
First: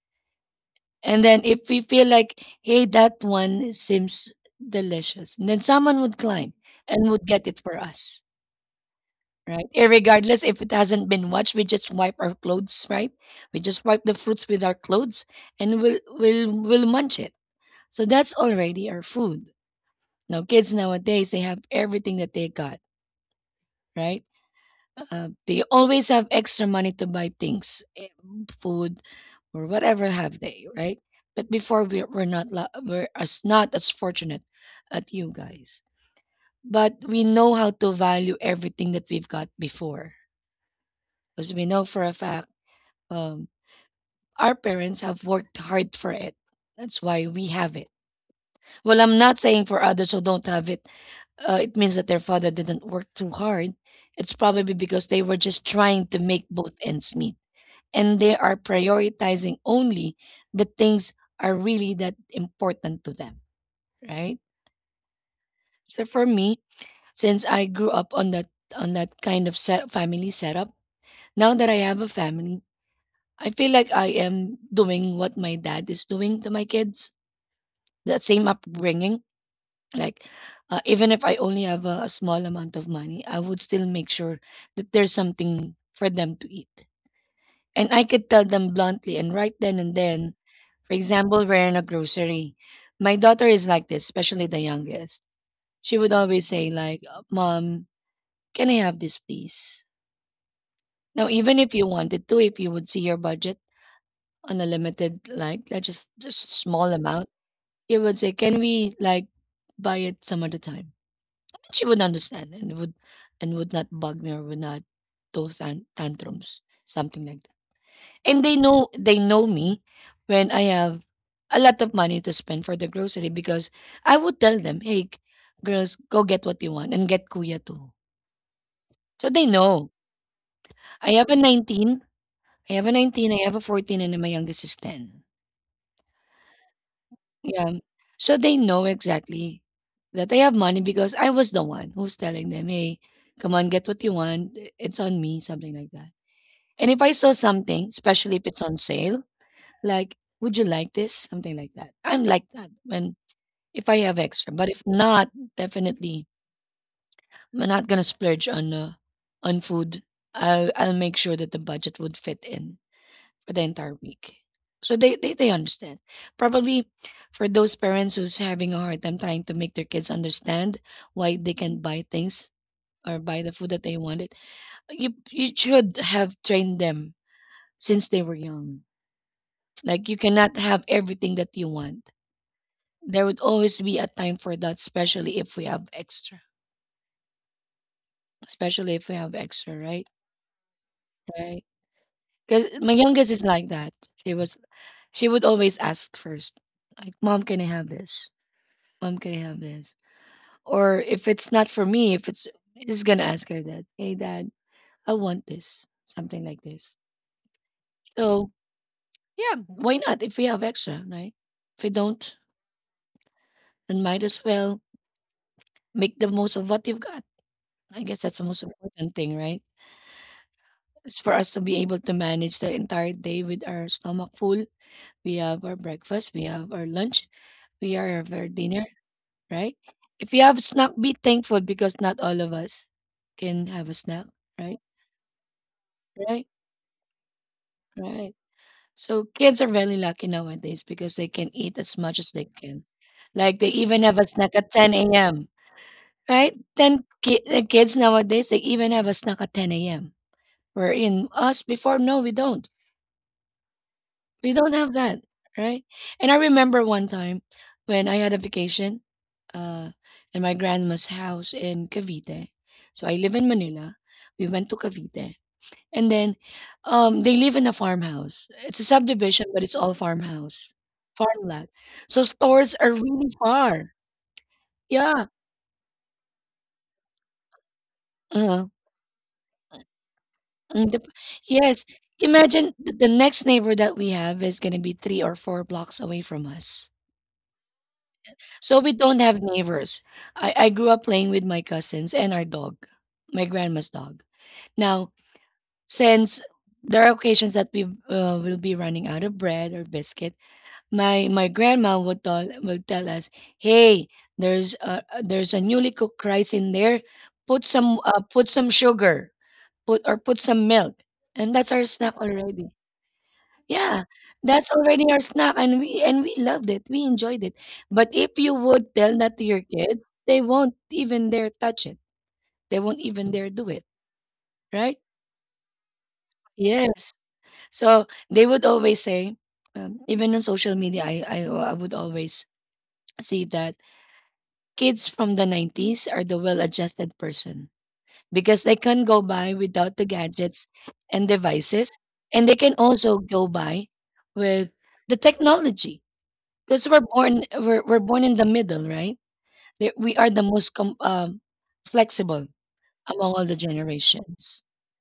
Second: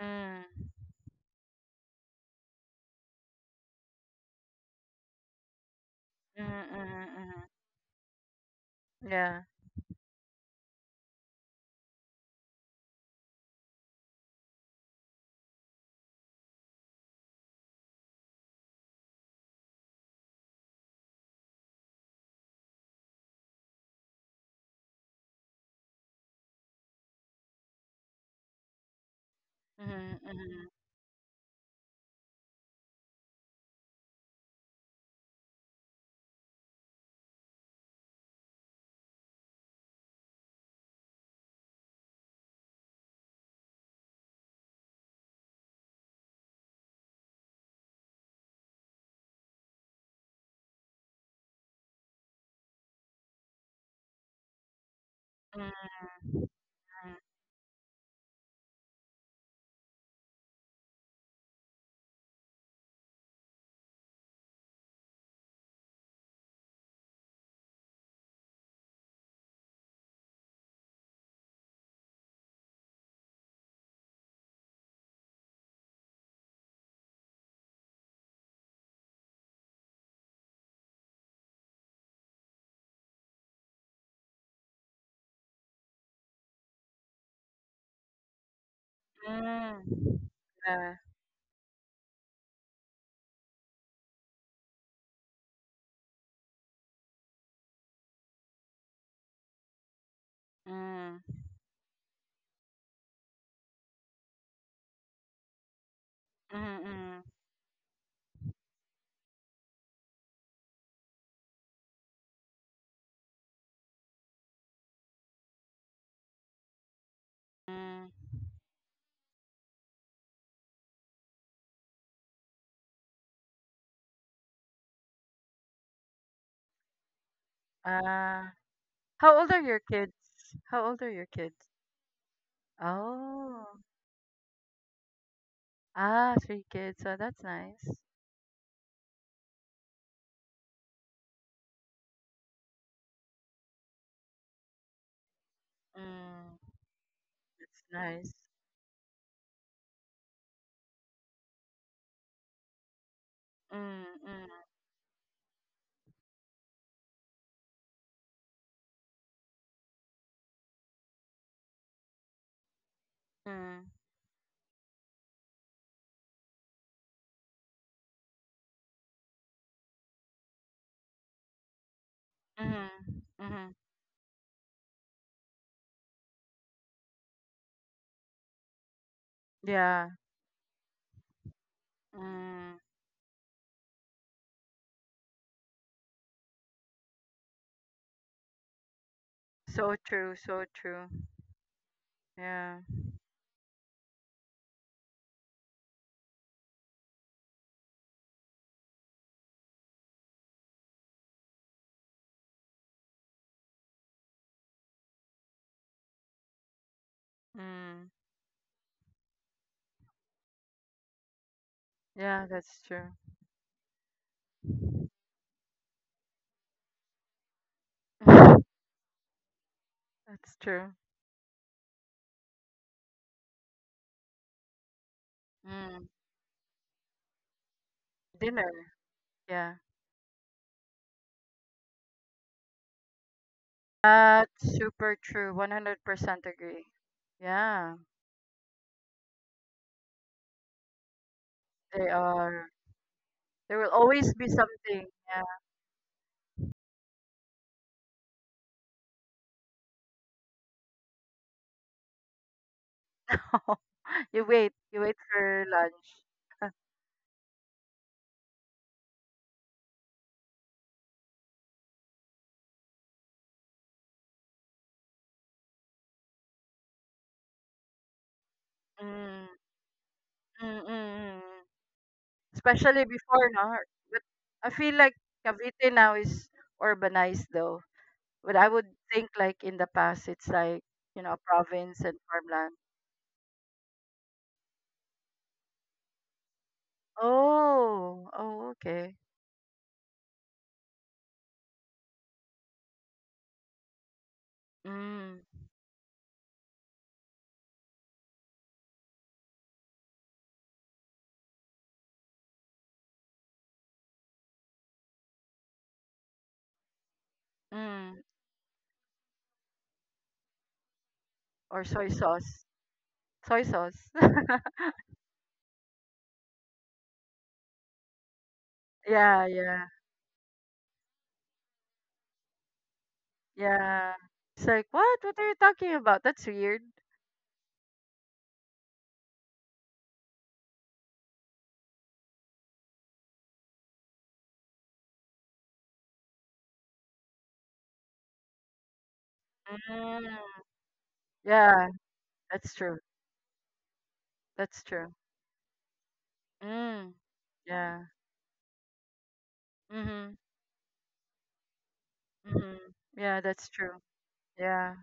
Speaker 2: Mm.
Speaker 1: And then if we feel like, hey, that one seems delicious, and then someone would
Speaker 2: Mm,
Speaker 1: climb
Speaker 2: mm,
Speaker 1: and would get
Speaker 2: mm.
Speaker 1: it for us,
Speaker 2: Yeah.
Speaker 1: right? Irregardless if it hasn't been washed, we just wipe our clothes, right? We just wipe the fruits with our clothes and we'll we'll we'll munch it. So that's already our food. Now kids nowadays they have everything that they got, right? Uh, they always have extra money to buy things, eh, food or whatever
Speaker 2: Mm,
Speaker 1: have they,
Speaker 2: mm,
Speaker 1: right? But before we we're not la- we're as not as fortunate as you guys. But we know how to value everything that we've got before. Because we know for a fact um, our parents have worked hard for it. That's why we have it. Well, I'm not saying for others who don't have it, uh, it means that their father didn't work too hard. It's probably because they were just
Speaker 2: mm,
Speaker 1: trying to make
Speaker 2: mm,
Speaker 1: both ends meet. And they are prioritizing only the things are really that important to them, right? So for me, since I grew up on that on that kind of set, family setup, now that I have a family, I feel like I am doing what my dad is doing to my kids the same upbringing. Like, uh, even if I only have a, a small amount of money, I would still make sure that there's something for them to eat. And I could tell them bluntly and right then and
Speaker 2: mm.
Speaker 1: then. For
Speaker 2: Yeah.
Speaker 1: example, we're in a grocery. My daughter is like this, especially the youngest. She would always say, like, "Uh, Mom, can I have this, please?" Now,
Speaker 2: Mm.
Speaker 1: even if you wanted to, if you would see your budget on a limited, like, uh, just just
Speaker 2: Mm,
Speaker 1: small
Speaker 2: mm,
Speaker 1: amount, you would say, can we, like, buy it some other time? She would understand and would and would not bug me or would not throw tan- tantrums, something like that.
Speaker 2: mm.
Speaker 1: And they know they know me when I have a lot of money to spend for the grocery because I would tell them, "Hey, g- girls, go get what you want and get kuya too."
Speaker 2: Ah.
Speaker 1: So
Speaker 2: How
Speaker 1: they
Speaker 2: old are your
Speaker 1: know.
Speaker 2: kids? How old are
Speaker 1: I
Speaker 2: your
Speaker 1: have a
Speaker 2: kids?
Speaker 1: 19, I have a nineteen, I have a
Speaker 2: Oh.
Speaker 1: fourteen and my youngest is ten.
Speaker 2: Ah, three kids. Oh, that's
Speaker 1: Yeah.
Speaker 2: nice.
Speaker 1: So they know exactly that I have money because I was the one who's telling them, "Hey, come on, get what you want. It's on me," something like that.
Speaker 2: Mm.
Speaker 1: And if I saw
Speaker 2: That's
Speaker 1: something,
Speaker 2: nice.
Speaker 1: especially if it's on sale, like, would you like this? Something like that. I'm like that when if I
Speaker 2: Mm,
Speaker 1: have extra.
Speaker 2: mm,
Speaker 1: But if not, definitely I'm not gonna splurge on uh, on food. I'll I'll make sure that the budget would fit in for the
Speaker 2: mm,
Speaker 1: entire week. So they, they they understand. Probably for those parents who's having a hard time trying to make their kids understand why they can buy things or
Speaker 2: mm,
Speaker 1: buy the food
Speaker 2: mm.
Speaker 1: that they wanted, you you should have trained them since they were young.
Speaker 2: Yeah.
Speaker 1: Like you cannot have everything that you want.
Speaker 2: Mm.
Speaker 1: There would always be a time for that, especially if we have extra. Especially if we have extra,
Speaker 2: So
Speaker 1: right?
Speaker 2: true, so true.
Speaker 1: Right. Because
Speaker 2: Yeah.
Speaker 1: my youngest is like that. She was she would always ask first. Like, Mom, can I have this? Mom, can I have this? Or if it's not for me, if it's just gonna ask her that, hey dad, I want this. Something like this.
Speaker 2: Mm.
Speaker 1: So yeah, why not? If we have extra, right? If we don't,
Speaker 2: Yeah, that's true.
Speaker 1: then might as well make the most of what you've got. I guess that's the most important thing, right?
Speaker 2: That's true.
Speaker 1: It's for us to be able to manage the entire day with our stomach full. We have our
Speaker 2: Mm.
Speaker 1: breakfast, we have our lunch, we have our
Speaker 2: Dinner.
Speaker 1: dinner,
Speaker 2: Yeah.
Speaker 1: right? If you have snack, be thankful because not all of us can have a snack,
Speaker 2: That's
Speaker 1: right?
Speaker 2: super true. one hundred percent
Speaker 1: Right?
Speaker 2: agree. Yeah,
Speaker 1: Right. So kids are very lucky nowadays because they can eat as
Speaker 2: they
Speaker 1: much as they
Speaker 2: are.
Speaker 1: can. Like they
Speaker 2: There will
Speaker 1: even have a
Speaker 2: always be
Speaker 1: snack at 10
Speaker 2: something.
Speaker 1: a.m., right? Ten ki- uh, kids nowadays, they even have a snack at ten a m We in us before, no, we don't.
Speaker 2: Yeah. You
Speaker 1: We
Speaker 2: wait.
Speaker 1: don't have
Speaker 2: You wait
Speaker 1: that,
Speaker 2: for
Speaker 1: right?
Speaker 2: lunch.
Speaker 1: And I remember one time when I had a vacation uh, in my grandma's house in Cavite. So I live in Manila. We went to Cavite. And then um, they live in a farmhouse. It's a subdivision,
Speaker 2: Mm,
Speaker 1: but it's all
Speaker 2: mm,
Speaker 1: farmhouse,
Speaker 2: mm, mm.
Speaker 1: farmland. So stores are
Speaker 2: Especially
Speaker 1: really
Speaker 2: before, no?
Speaker 1: far.
Speaker 2: But I feel like
Speaker 1: Yeah.
Speaker 2: Cavite now is urbanized though. But
Speaker 1: Uh,
Speaker 2: I would think like in the past it's like,
Speaker 1: and the-
Speaker 2: you know, a
Speaker 1: yes.
Speaker 2: province and
Speaker 1: Imagine
Speaker 2: farmland.
Speaker 1: th- the next neighbor that we have is going to be three or four blocks away from us.
Speaker 2: Oh, oh,
Speaker 1: So we
Speaker 2: okay.
Speaker 1: don't have neighbors. I, I grew up playing with my cousins and our dog, my grandma's dog. Now,
Speaker 2: Mm,
Speaker 1: since there are occasions that we uh, will be running out of bread or biscuit, my my grandma would tell would tell us, "Hey, there's a a- there's a newly cooked rice in there. Put some
Speaker 2: mm.
Speaker 1: uh, put some sugar, put or put some milk, and that's
Speaker 2: Or
Speaker 1: our
Speaker 2: soy
Speaker 1: snack
Speaker 2: sauce.
Speaker 1: already."
Speaker 2: Soy
Speaker 1: Yeah,
Speaker 2: sauce.
Speaker 1: that's already our snack, and we and we loved it. We enjoyed it. But if you would tell that to
Speaker 2: Yeah,
Speaker 1: your
Speaker 2: yeah,
Speaker 1: kids, they won't even dare touch it. They won't even dare do it,
Speaker 2: yeah. It's like,
Speaker 1: right?
Speaker 2: what? What are you talking about? That's weird.
Speaker 1: Yes. So they would always say, um, even on social media, I, I I would always see that kids from the nineties are the well-adjusted person because they can go by without the
Speaker 2: Mm.
Speaker 1: gadgets and
Speaker 2: Yeah,
Speaker 1: devices, and they can
Speaker 2: that's true.
Speaker 1: also go by with
Speaker 2: That's true.
Speaker 1: the technology because we're
Speaker 2: Mm.
Speaker 1: born we're, we're
Speaker 2: Yeah.
Speaker 1: born in the middle, right? That we are
Speaker 2: Mm-hmm.
Speaker 1: the most com- um, flexible
Speaker 2: Mm-hmm.
Speaker 1: among
Speaker 2: Yeah,
Speaker 1: all the
Speaker 2: that's true.
Speaker 1: generations.
Speaker 2: Yeah.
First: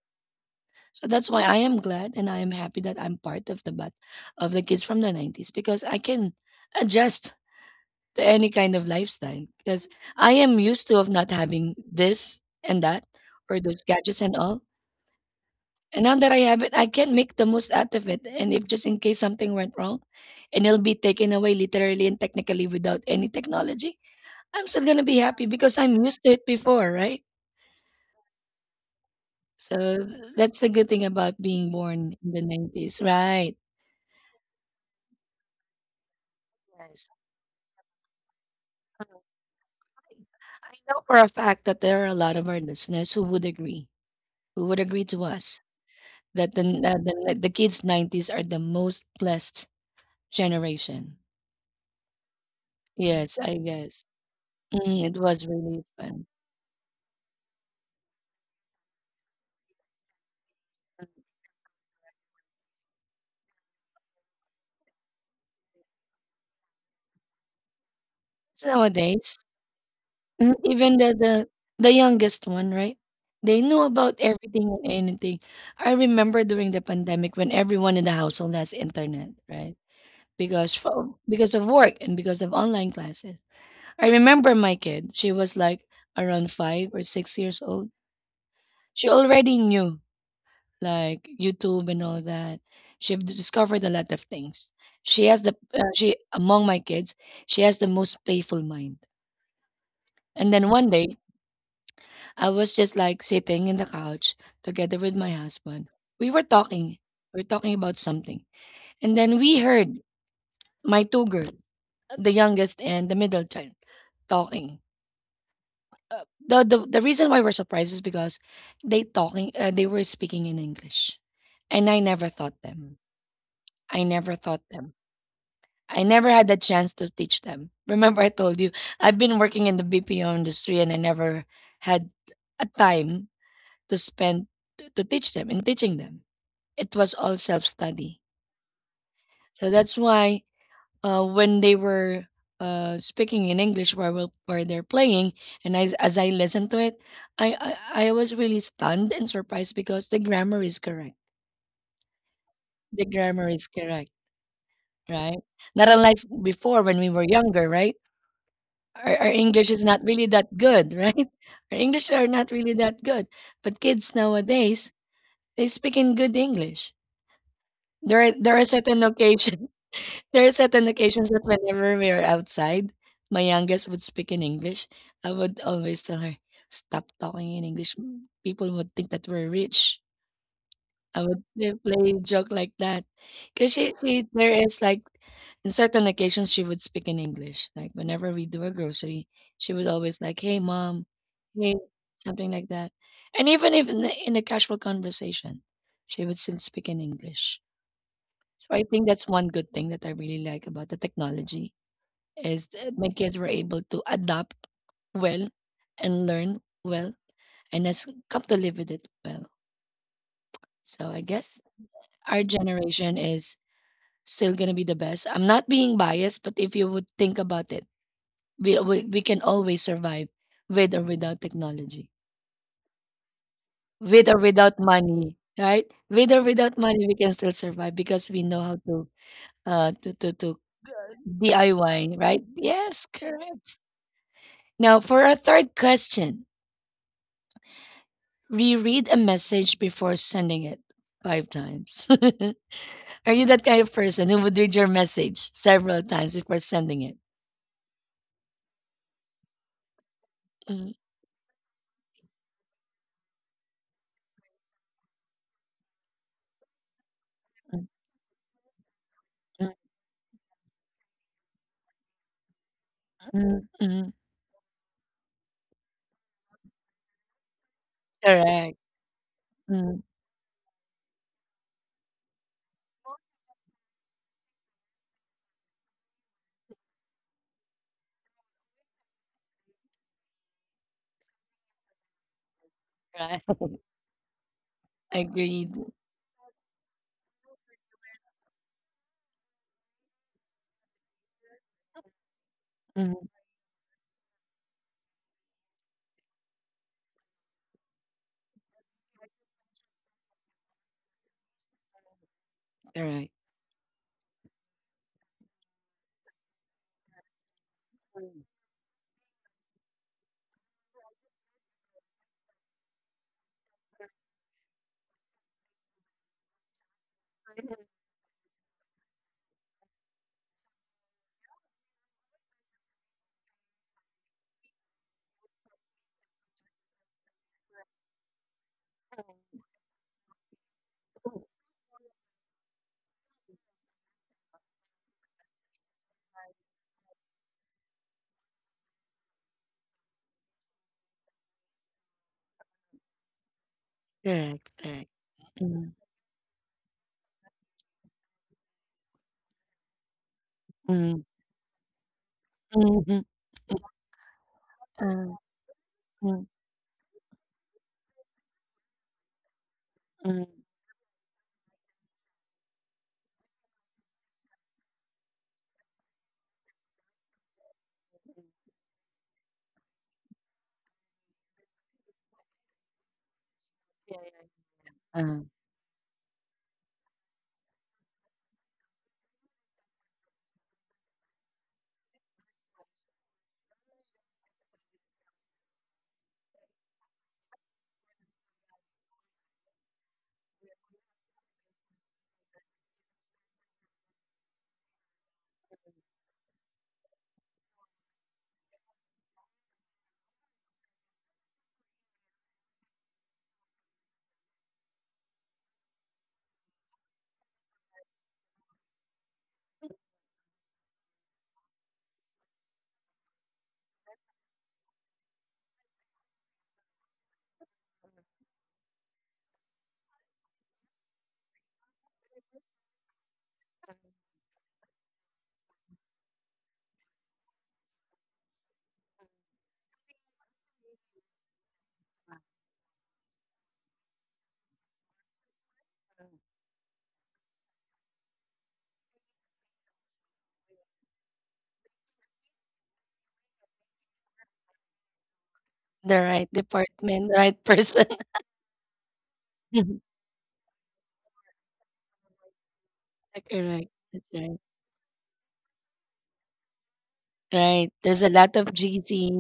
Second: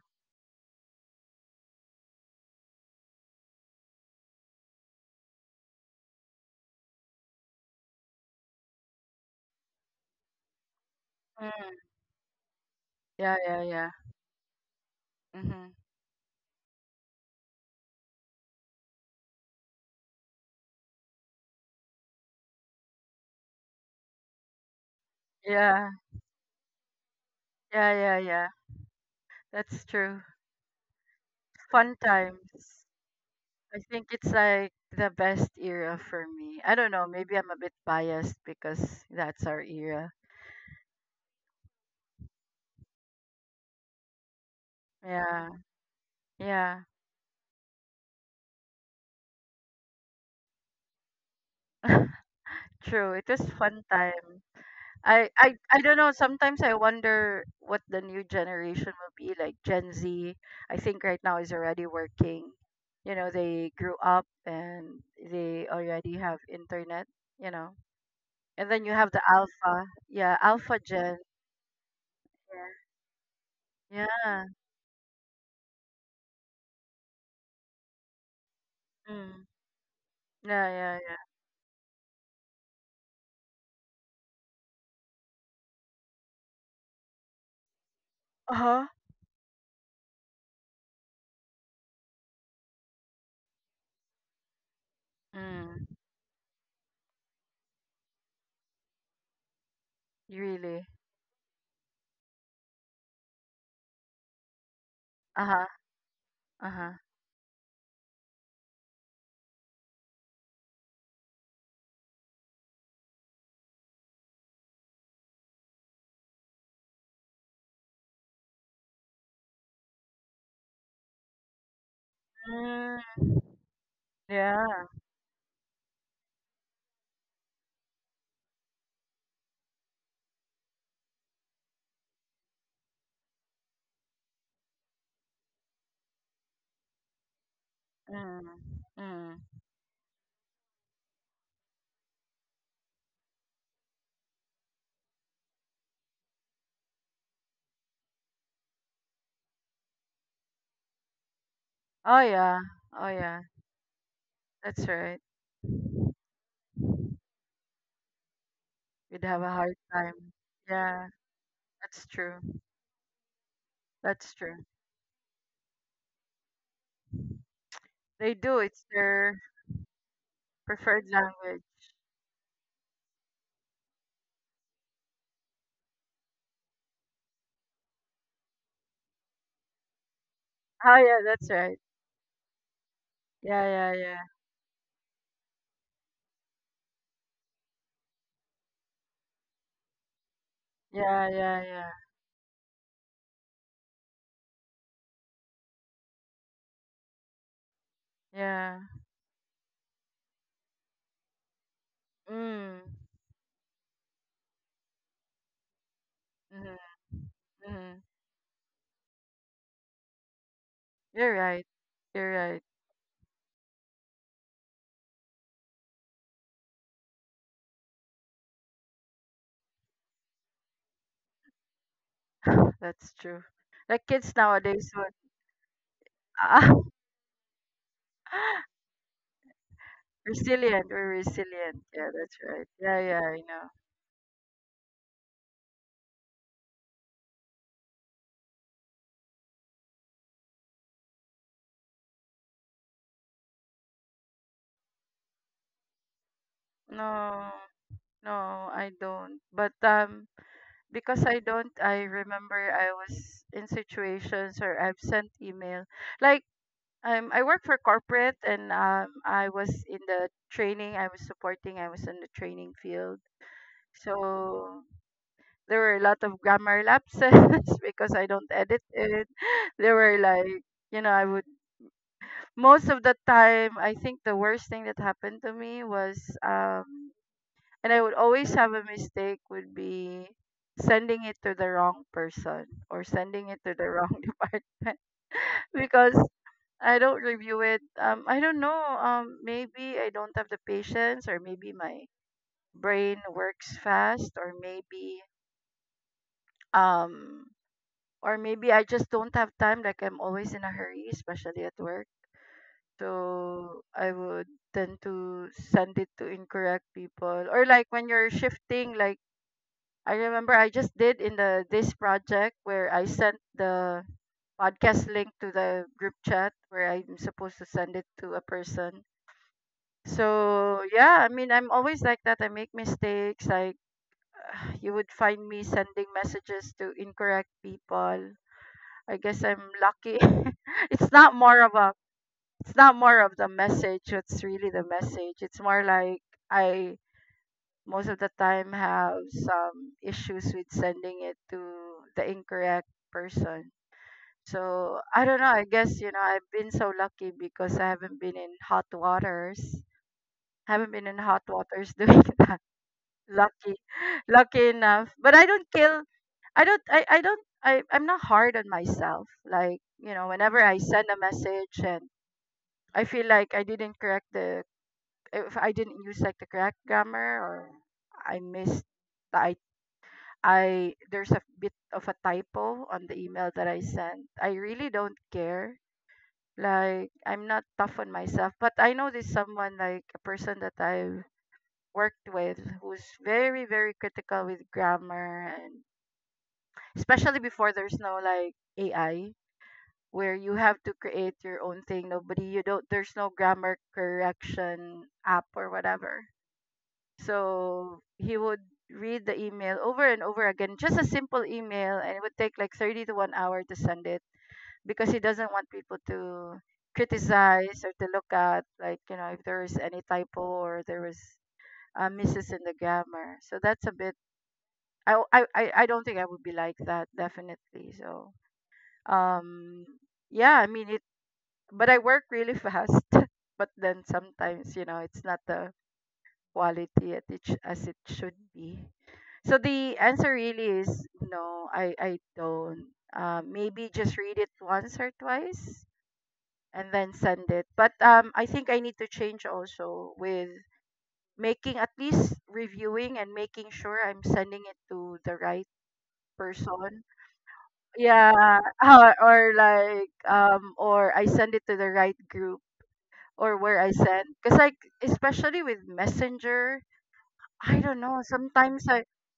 Speaker 1: So that's why I am glad and I am happy that I'm part of the bat of the kids from the nineties because I can adjust to any kind of lifestyle because I am used to of not having
Speaker 2: Mm.
Speaker 1: this and that
Speaker 2: Yeah,
Speaker 1: or
Speaker 2: yeah,
Speaker 1: those
Speaker 2: yeah.
Speaker 1: gadgets and all.
Speaker 2: Mm-hmm.
Speaker 1: And now that I have it, I can make the most out of it. And if just in case something went wrong and it'll be taken away literally and technically without any technology, I'm still gonna be happy because
Speaker 2: Yeah,
Speaker 1: I'm used to it before, right?
Speaker 2: yeah, yeah, yeah.
Speaker 1: So
Speaker 2: That's true.
Speaker 1: that's the good thing about being
Speaker 2: Fun
Speaker 1: born in the
Speaker 2: times.
Speaker 1: nineties, right?
Speaker 2: I think it's like the best era for me. I don't know,
Speaker 1: Yes.
Speaker 2: maybe I'm a bit biased because that's our era.
Speaker 1: I know for a fact that there are a lot of our listeners who would agree, who would agree to
Speaker 2: Yeah.
Speaker 1: us that the
Speaker 2: Yeah.
Speaker 1: uh, the, uh, the kids nineties are the most blessed generation.
Speaker 2: True. It
Speaker 1: Yes,
Speaker 2: was
Speaker 1: I
Speaker 2: fun
Speaker 1: guess.
Speaker 2: time.
Speaker 1: Mm, it
Speaker 2: I,
Speaker 1: was
Speaker 2: I I
Speaker 1: really
Speaker 2: don't know,
Speaker 1: fun.
Speaker 2: sometimes I wonder what the new generation will be like, Gen Z. I think right now is already working. You know, they grew up and they already have internet, you know.
Speaker 1: So
Speaker 2: And then you have the
Speaker 1: nowadays,
Speaker 2: alpha. Yeah,
Speaker 1: Mm,
Speaker 2: alpha
Speaker 1: even the
Speaker 2: gen.
Speaker 1: the the youngest one, right? They know
Speaker 2: Yeah.
Speaker 1: about
Speaker 2: Yeah.
Speaker 1: everything and anything. I remember during the pandemic when everyone in the household has internet,
Speaker 2: Mm.
Speaker 1: right?
Speaker 2: Yeah,
Speaker 1: Because
Speaker 2: yeah,
Speaker 1: for,
Speaker 2: yeah.
Speaker 1: because of work and because of online classes. I remember my kid. She was like around five or six years old.
Speaker 2: Uh-huh.
Speaker 1: She already knew like YouTube and all that. She have discovered a lot of things. She has the uh,
Speaker 2: Mm,
Speaker 1: she among my kids. She has the most playful mind. And then
Speaker 2: really?
Speaker 1: one day I was just like sitting in the couch together with my
Speaker 2: Uh-huh,
Speaker 1: husband. We were
Speaker 2: uh-huh.
Speaker 1: talking. We were talking about something. And then we heard my two girls, the youngest and the middle child, talking. Uh, the, the the reason why we're surprised is because they talking uh, they were speaking in English. And I never taught them.
Speaker 2: Mm,
Speaker 1: I never taught
Speaker 2: yeah.
Speaker 1: them. I never had the chance to teach them. Remember I told you I've been working in the B P O industry and I never had a time to spend t- to teach them in teaching them. It was all self study.
Speaker 2: Mm, mm.
Speaker 1: So that's why uh, when they were uh, speaking in English while we- while they're playing, and I, as I listened to it, I, I I was really stunned and surprised because the grammar is correct.
Speaker 2: Oh yeah,
Speaker 1: The
Speaker 2: oh yeah.
Speaker 1: grammar is correct,
Speaker 2: That's right.
Speaker 1: right? Not unlike before when we were younger, right? Our,
Speaker 2: We'd
Speaker 1: our
Speaker 2: have a
Speaker 1: English
Speaker 2: hard
Speaker 1: is not really
Speaker 2: time.
Speaker 1: that good,
Speaker 2: Yeah,
Speaker 1: right? Our
Speaker 2: that's
Speaker 1: English are
Speaker 2: true.
Speaker 1: not really that good, but kids
Speaker 2: That's true.
Speaker 1: nowadays they speak in good English. There are
Speaker 2: They
Speaker 1: there
Speaker 2: do.
Speaker 1: are
Speaker 2: It's
Speaker 1: certain
Speaker 2: their
Speaker 1: occasions. there are certain
Speaker 2: preferred
Speaker 1: occasions that
Speaker 2: language.
Speaker 1: whenever we are outside, my youngest would speak in English. I would always tell her, "Stop talking in English. m- People would think that we're rich."
Speaker 2: Oh yeah,
Speaker 1: I would
Speaker 2: that's
Speaker 1: play
Speaker 2: right.
Speaker 1: play a joke like that,
Speaker 2: Yeah,
Speaker 1: because she,
Speaker 2: yeah, yeah.
Speaker 1: she there is like in certain occasions she would speak in English. Like whenever we do a grocery, she would always like, "Hey, mom,"
Speaker 2: Yeah, yeah,
Speaker 1: "Hey,"
Speaker 2: yeah.
Speaker 1: something like that. And even if in the, in a casual conversation, she would still speak in English. So
Speaker 2: Yeah.
Speaker 1: I think that's one good thing that I really like about the technology is
Speaker 2: Mm.
Speaker 1: that my kids were able to adapt well and learn
Speaker 2: Mm-hmm.
Speaker 1: well and
Speaker 2: Mm-hmm.
Speaker 1: has come to live with it well. So I
Speaker 2: You're
Speaker 1: guess
Speaker 2: right. You're
Speaker 1: our
Speaker 2: right.
Speaker 1: generation is still gonna be the best. I'm not being biased, but if you would think about it, we we, we can always survive with or without technology,
Speaker 2: That's true. Like
Speaker 1: with
Speaker 2: kids
Speaker 1: or without
Speaker 2: nowadays would
Speaker 1: money, right? With or without money, we can still survive because we know
Speaker 2: ah,
Speaker 1: how to uh to to, to
Speaker 2: resilient or resilient.
Speaker 1: D I Y,
Speaker 2: Yeah, that's
Speaker 1: right?
Speaker 2: right. Yeah,
Speaker 1: Yes,
Speaker 2: yeah, I know.
Speaker 1: correct. Now, for our third question, reread a message before sending it five times. Are you that kind of person who would read your message several times before sending it?
Speaker 2: No, no, I don't. But um,
Speaker 1: Mm,
Speaker 2: because I don't, I remember I was in situations where I've sent email. Like um, I work for
Speaker 1: mm,
Speaker 2: corporate, and um, I
Speaker 1: mm,
Speaker 2: was in the training. I was supporting. I was in the training field.
Speaker 1: mm, mm.
Speaker 2: So there were a lot of grammar lapses because I don't
Speaker 1: Correct.
Speaker 2: edit it. There
Speaker 1: Mm,
Speaker 2: were like, you know, I would, most of the time, I think the worst thing that happened to me was, um, and I would always have a mistake would be sending it to the wrong person or
Speaker 1: right.
Speaker 2: sending it to the wrong department
Speaker 1: Agreed.
Speaker 2: because I don't review it. Um, I don't know. Um, maybe I don't have the patience, or maybe my brain
Speaker 1: Mm,
Speaker 2: works fast, or maybe um, or maybe I just don't have time. Like I'm always in a hurry, especially at work.
Speaker 1: correct.
Speaker 2: So I would tend to send it to incorrect people. Or like when you're shifting, like I remember I just did in the this project where I sent the podcast link to the group chat where I'm supposed to send it to a person. So yeah, I mean, I'm always like that. I make mistakes. Like you would find me sending messages to incorrect people. I guess I'm lucky. it's not more of a it's not more of the message, it's really the message, it's more like I most of the time have some issues with sending it to the incorrect person.
Speaker 1: Correct.
Speaker 2: So
Speaker 1: Correct.
Speaker 2: I don't know, I
Speaker 1: Mm,
Speaker 2: guess you know I've been so lucky because I haven't been in hot waters haven't been in
Speaker 1: mm,
Speaker 2: hot waters doing that.
Speaker 1: mm, mm,
Speaker 2: Lucky lucky enough. But
Speaker 1: mm,
Speaker 2: I don't kill
Speaker 1: mm,
Speaker 2: I don't I, I don't I, I'm not hard on myself, like, you know, whenever
Speaker 1: mm,
Speaker 2: I send a message and I feel like I didn't correct the, if I didn't use like the correct grammar, or I missed the I I there's a bit of a typo on the email that I sent, I really don't
Speaker 1: mm.
Speaker 2: care. Like I'm not tough on myself, but I know there's someone, like a person that I've worked with who's very very critical with grammar, and especially before there's no like A I where you have to create your own thing. Nobody you don't There's no grammar correction app or whatever. So he would read the email over and over again, just a simple email, and it would take like thirty to one hour to send it because he doesn't want people to criticize or to look at, like, you know, if there is any typo or there was uh, misses in the grammar. So that's a bit, I, I, I I don't think I would be like that, definitely. So, um, yeah, I mean, it, but I work really fast. But then sometimes, you know, it's not the quality at it, sh- as it should be? So the answer really is no, I, I don't. Uh, maybe just read it once or twice and then send it. But um, I think I need to change also with making at least reviewing and making sure I'm sending it to the right
Speaker 1: The right
Speaker 2: person.
Speaker 1: department, the right person.
Speaker 2: Yeah, or, or like um, or I send it to the right group or where
Speaker 1: Correct.
Speaker 2: I send.
Speaker 1: That's
Speaker 2: Cause
Speaker 1: right.
Speaker 2: like especially with Messenger, I
Speaker 1: Right.
Speaker 2: don't
Speaker 1: There's
Speaker 2: know.
Speaker 1: a lot of
Speaker 2: Sometimes I
Speaker 1: G C.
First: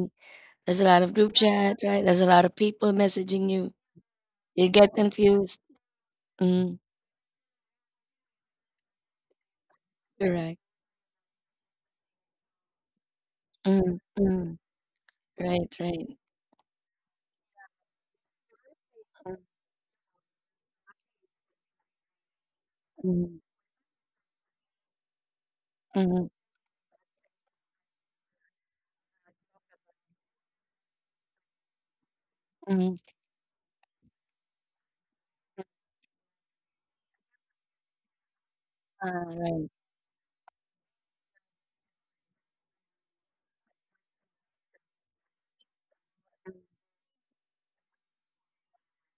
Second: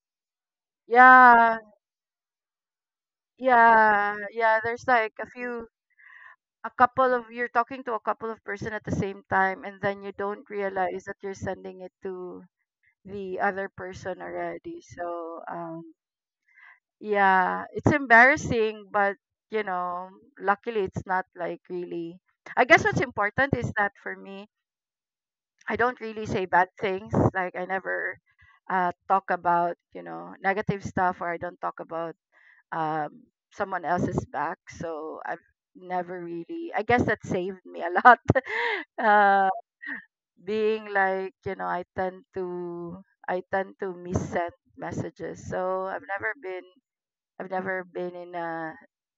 Speaker 1: There's a lot of group
Speaker 2: yeah,
Speaker 1: chat, right? There's a lot of people messaging you.
Speaker 2: yeah, yeah.
Speaker 1: You
Speaker 2: There's
Speaker 1: get
Speaker 2: like a
Speaker 1: confused.
Speaker 2: few, a
Speaker 1: Mm,
Speaker 2: couple of, you're talking to a couple of person at the same time, and then you don't
Speaker 1: correct.
Speaker 2: realize that you're sending it to the other
Speaker 1: Mm,
Speaker 2: person
Speaker 1: mm,
Speaker 2: already. So,
Speaker 1: right,
Speaker 2: um,
Speaker 1: right.
Speaker 2: yeah, it's embarrassing, but you know, luckily it's not like really. I guess what's
Speaker 1: Mm,
Speaker 2: important is that for me, I don't really
Speaker 1: mm,
Speaker 2: say bad things. Like I never uh talk about, you know, negative stuff, or I don't talk about
Speaker 1: mm.
Speaker 2: um, someone else's back. So I've never really, I guess that saved me a lot.
Speaker 1: Ah,
Speaker 2: uh,
Speaker 1: right.
Speaker 2: being like, you know, I tend to, I tend to missend messages. So I've never been, I've never been in a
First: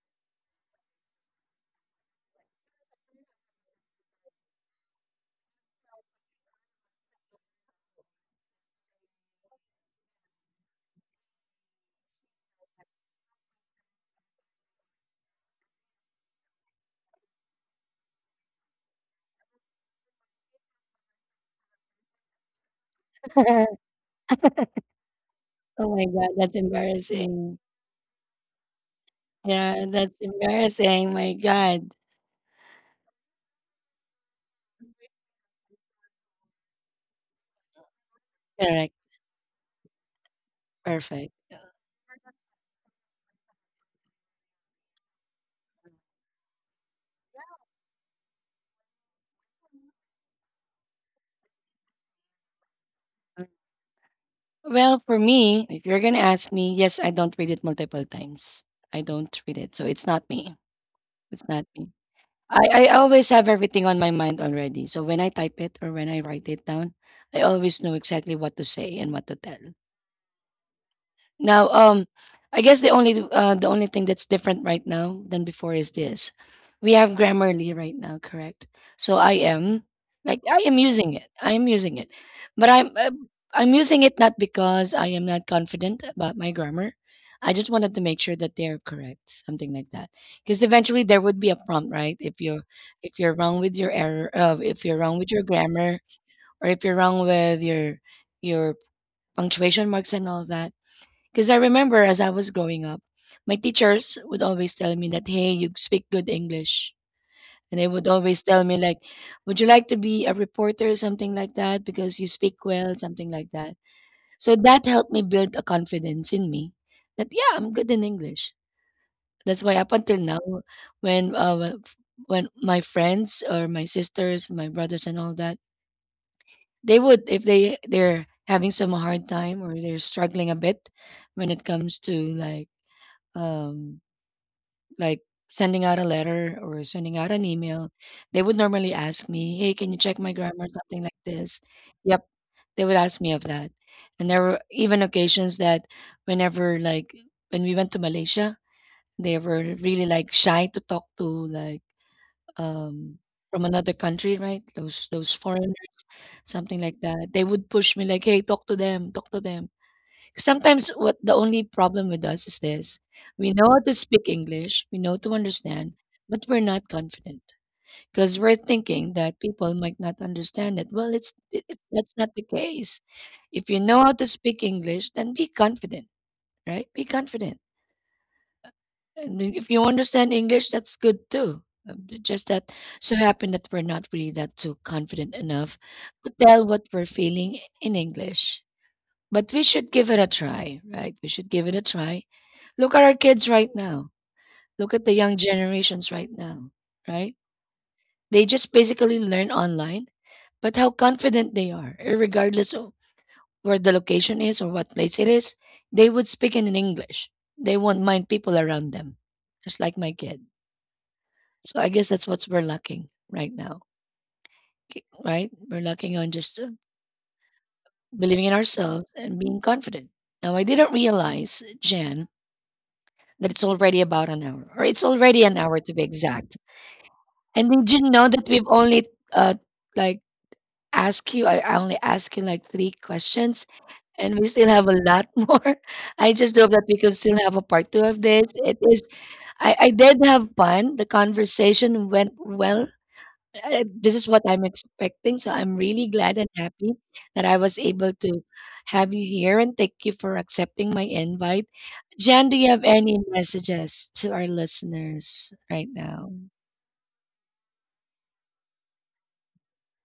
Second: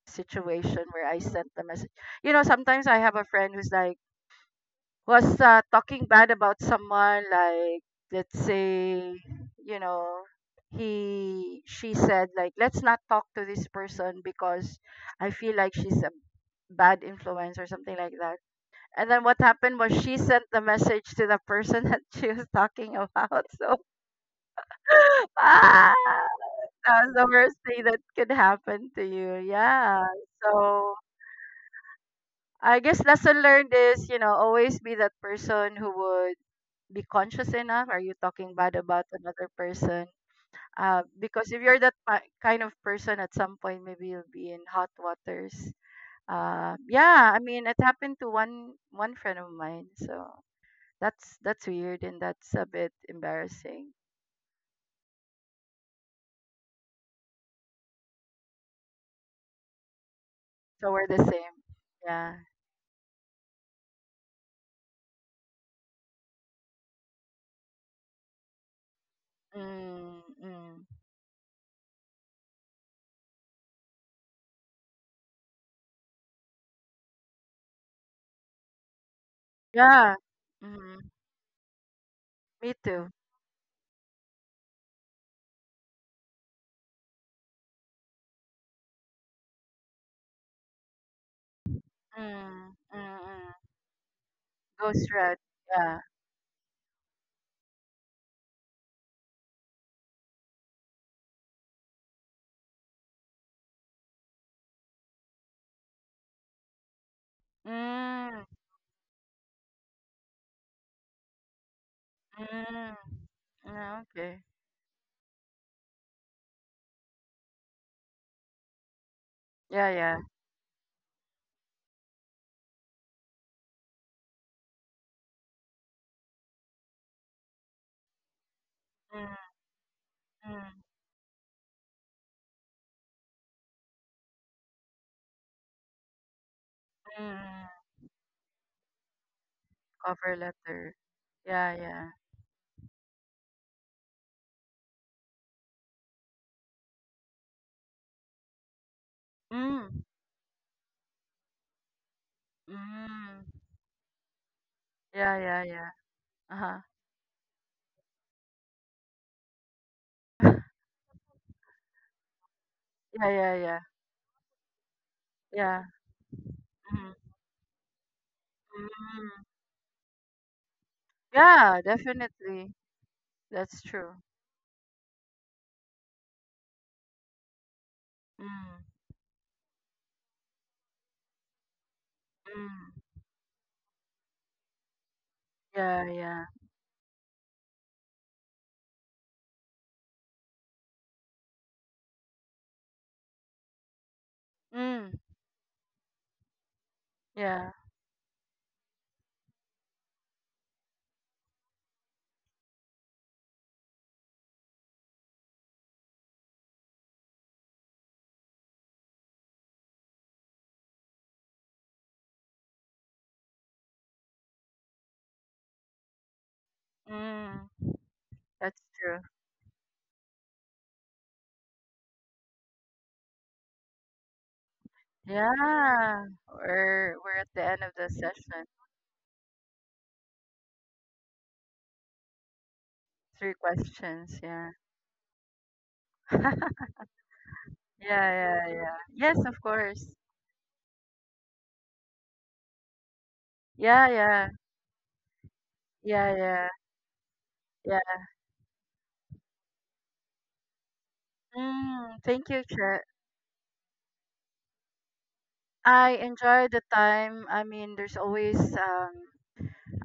Speaker 2: situation where I sent the message. You know, sometimes I have a friend who's like, was uh, talking bad about someone, like, let's say, you know, he she said like let's not talk to this person because I feel like she's a bad influence or something like that. And then what happened was she sent the message to the person that she was talking about. So ah,
Speaker 1: oh my God, that's
Speaker 2: that was the worst
Speaker 1: embarrassing.
Speaker 2: thing that could happen to you,
Speaker 1: Yeah,
Speaker 2: yeah.
Speaker 1: that's
Speaker 2: So
Speaker 1: embarrassing. My God.
Speaker 2: I guess lesson learned is, you know, always be that person who would be conscious enough. Are you talking bad
Speaker 1: Correct.
Speaker 2: about another person? Uh,
Speaker 1: Perfect.
Speaker 2: because if you're that pa- kind of person, at some point maybe you'll be in hot waters. Uh, yeah, I mean it happened to one one friend of mine, so that's that's weird and that's a bit embarrassing.
Speaker 1: Well, for me, if you're going to ask me, yes, I don't read it multiple times. I don't read it. So it's not me.
Speaker 2: So we're the
Speaker 1: It's
Speaker 2: same.
Speaker 1: not me.
Speaker 2: Yeah.
Speaker 1: I I always have everything on my mind already. So when I type it or when I write it down, I always know exactly what to say and what to tell.
Speaker 2: Mm, mm.
Speaker 1: Now, um, I guess the only uh, the only thing that's different right now than before is this: we have Grammarly right now, correct? So I am,
Speaker 2: Yeah.
Speaker 1: like, I am
Speaker 2: Mm,
Speaker 1: using it. I am using it, but
Speaker 2: me
Speaker 1: I'm
Speaker 2: too.
Speaker 1: uh, I'm using it not because I am not confident about my grammar. I just wanted to make sure that they are correct, something like that. Because eventually there would be a prompt, right? If you're
Speaker 2: Mm, mm,
Speaker 1: if you're
Speaker 2: mm.
Speaker 1: wrong with your error, uh, if you're
Speaker 2: Ghost
Speaker 1: wrong with
Speaker 2: red.
Speaker 1: your
Speaker 2: Yeah.
Speaker 1: grammar, or if you're wrong with your your punctuation marks and all that, because I remember as I was growing up, my teachers would always tell me that, hey, you speak good English. And they would always
Speaker 2: Mm,
Speaker 1: tell me, like, would you like to be a reporter or something like that? Because you speak
Speaker 2: mm.
Speaker 1: well, something like that.
Speaker 2: Mm, okay.
Speaker 1: So that helped me build a confidence in me that, yeah, I'm good in English. That's why
Speaker 2: Yeah,
Speaker 1: up
Speaker 2: yeah.
Speaker 1: until now, when uh, w- when my friends or my sisters, my brothers, and all that, they would if they they're having some hard
Speaker 2: Mm-hmm.
Speaker 1: time or they're struggling a
Speaker 2: Mm,
Speaker 1: bit when it comes to like um like sending out a letter or sending out an
Speaker 2: mm.
Speaker 1: email, they would normally ask me, "Hey, can you check my
Speaker 2: Cover
Speaker 1: grammar?"
Speaker 2: letter.
Speaker 1: Something like this.
Speaker 2: Yeah, yeah.
Speaker 1: Yep, they would ask me of that, and there were even occasions that whenever like when we went to Malaysia, they were
Speaker 2: Mm,
Speaker 1: really like shy to talk to like um
Speaker 2: mm.
Speaker 1: from another country, right? Those those
Speaker 2: Yeah, yeah, yeah.
Speaker 1: foreigners, something
Speaker 2: Uh-huh.
Speaker 1: like that. They would push me like, "Hey, talk to them, talk to them." Sometimes what the only problem with us is this,
Speaker 2: Yeah,
Speaker 1: we
Speaker 2: yeah,
Speaker 1: know how
Speaker 2: yeah.
Speaker 1: to speak English, we know to
Speaker 2: Yeah.
Speaker 1: understand, but we're not
Speaker 2: Mm,
Speaker 1: confident because 'cause we're thinking that
Speaker 2: mm.
Speaker 1: people might not understand it. Well, it's it it
Speaker 2: Yeah,
Speaker 1: that's not the
Speaker 2: definitely.
Speaker 1: case. If you
Speaker 2: That's
Speaker 1: know how
Speaker 2: true.
Speaker 1: to speak English, then be confident, right? Be confident.
Speaker 2: Mm,
Speaker 1: And then if you understand English, that's good too. Um, it just that
Speaker 2: mm.
Speaker 1: so happened that we're not really that too confident enough
Speaker 2: Yeah,
Speaker 1: to
Speaker 2: yeah.
Speaker 1: tell what we're feeling in English. But we should give it a try, right? We should give it a try. Look at our kids right now. Look at the
Speaker 2: Mm,
Speaker 1: young generations right now, right?
Speaker 2: yeah.
Speaker 1: They just basically learn online, but how confident they are, regardless of where the location is or what place it is, they would speak in English. They won't mind people around them, just like my kid. So I guess that's what we're lacking right now, k- right? We're lacking on just uh,
Speaker 2: Mm.
Speaker 1: believing in
Speaker 2: That's
Speaker 1: ourselves
Speaker 2: true.
Speaker 1: and being confident. Now, I didn't realize, Jan, that it's already about an hour, or it's already an hour to be
Speaker 2: Yeah.
Speaker 1: exact.
Speaker 2: We're we're at the
Speaker 1: And
Speaker 2: end
Speaker 1: did
Speaker 2: of
Speaker 1: you
Speaker 2: the
Speaker 1: know that
Speaker 2: session.
Speaker 1: we've only uh like asked you? I I only asked you like three
Speaker 2: Three
Speaker 1: questions, and
Speaker 2: questions,
Speaker 1: we still
Speaker 2: yeah.
Speaker 1: have a lot more. I just hope that we could still have a part two of this.
Speaker 2: Yeah, yeah,
Speaker 1: It
Speaker 2: yeah.
Speaker 1: is.
Speaker 2: Yes, of
Speaker 1: I I
Speaker 2: course.
Speaker 1: did have fun. The conversation went well. Uh,
Speaker 2: Yeah,
Speaker 1: this is what
Speaker 2: yeah.
Speaker 1: I'm expecting, so I'm really
Speaker 2: Yeah,
Speaker 1: glad and
Speaker 2: yeah.
Speaker 1: happy that I was able
Speaker 2: Yeah.
Speaker 1: to have you here, and thank you for accepting my invite.
Speaker 2: Mm,
Speaker 1: Jan,
Speaker 2: thank
Speaker 1: do
Speaker 2: you,
Speaker 1: you have
Speaker 2: Chair.
Speaker 1: any messages to our listeners right
Speaker 2: I
Speaker 1: now?
Speaker 2: enjoy the time. I mean, there's always um,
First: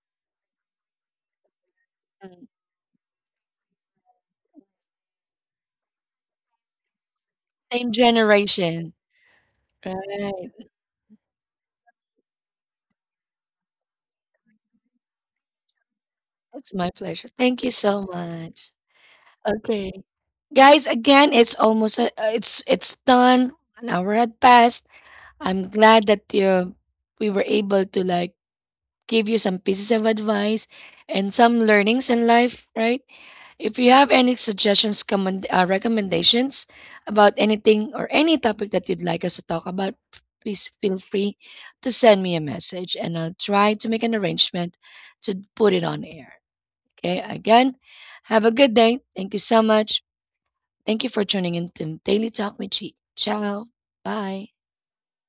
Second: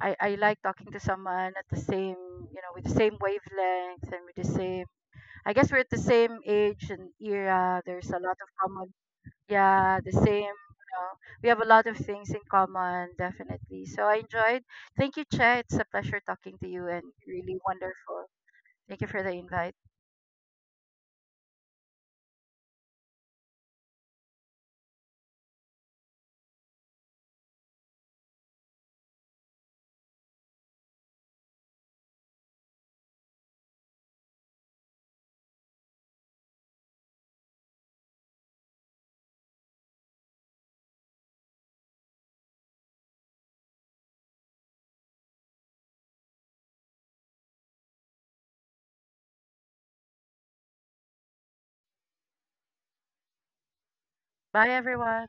Speaker 2: I I like talking to someone at the same, you know, with the same wavelength and with the same. I guess we're at the same age and era.
Speaker 1: Same
Speaker 2: There's a lot of
Speaker 1: generation.
Speaker 2: common, yeah, the same.
Speaker 1: Right.
Speaker 2: You know, we have a lot of things in common, definitely. So I enjoyed. Thank you, Chair. It's a pleasure talking to
Speaker 1: It's
Speaker 2: you
Speaker 1: my
Speaker 2: and
Speaker 1: pleasure.
Speaker 2: really
Speaker 1: Thank you so
Speaker 2: wonderful.
Speaker 1: much.
Speaker 2: Thank you for the invite.
Speaker 1: Okay. Guys, again, it's almost a, uh, it's it's done. An hour had passed. I'm glad that you we were able to like give you some pieces of advice and some learnings in life, right? If you have any suggestions, comment, uh, recommendations about anything or any topic that you'd like us to talk about, please feel free to send me a message and I'll try to make an arrangement to put it on air. Okay, again, have a good day. Thank you so much. Thank you for tuning in to Daily Talk with Chi. Ciao. Bye.
Speaker 2: Bye, everyone.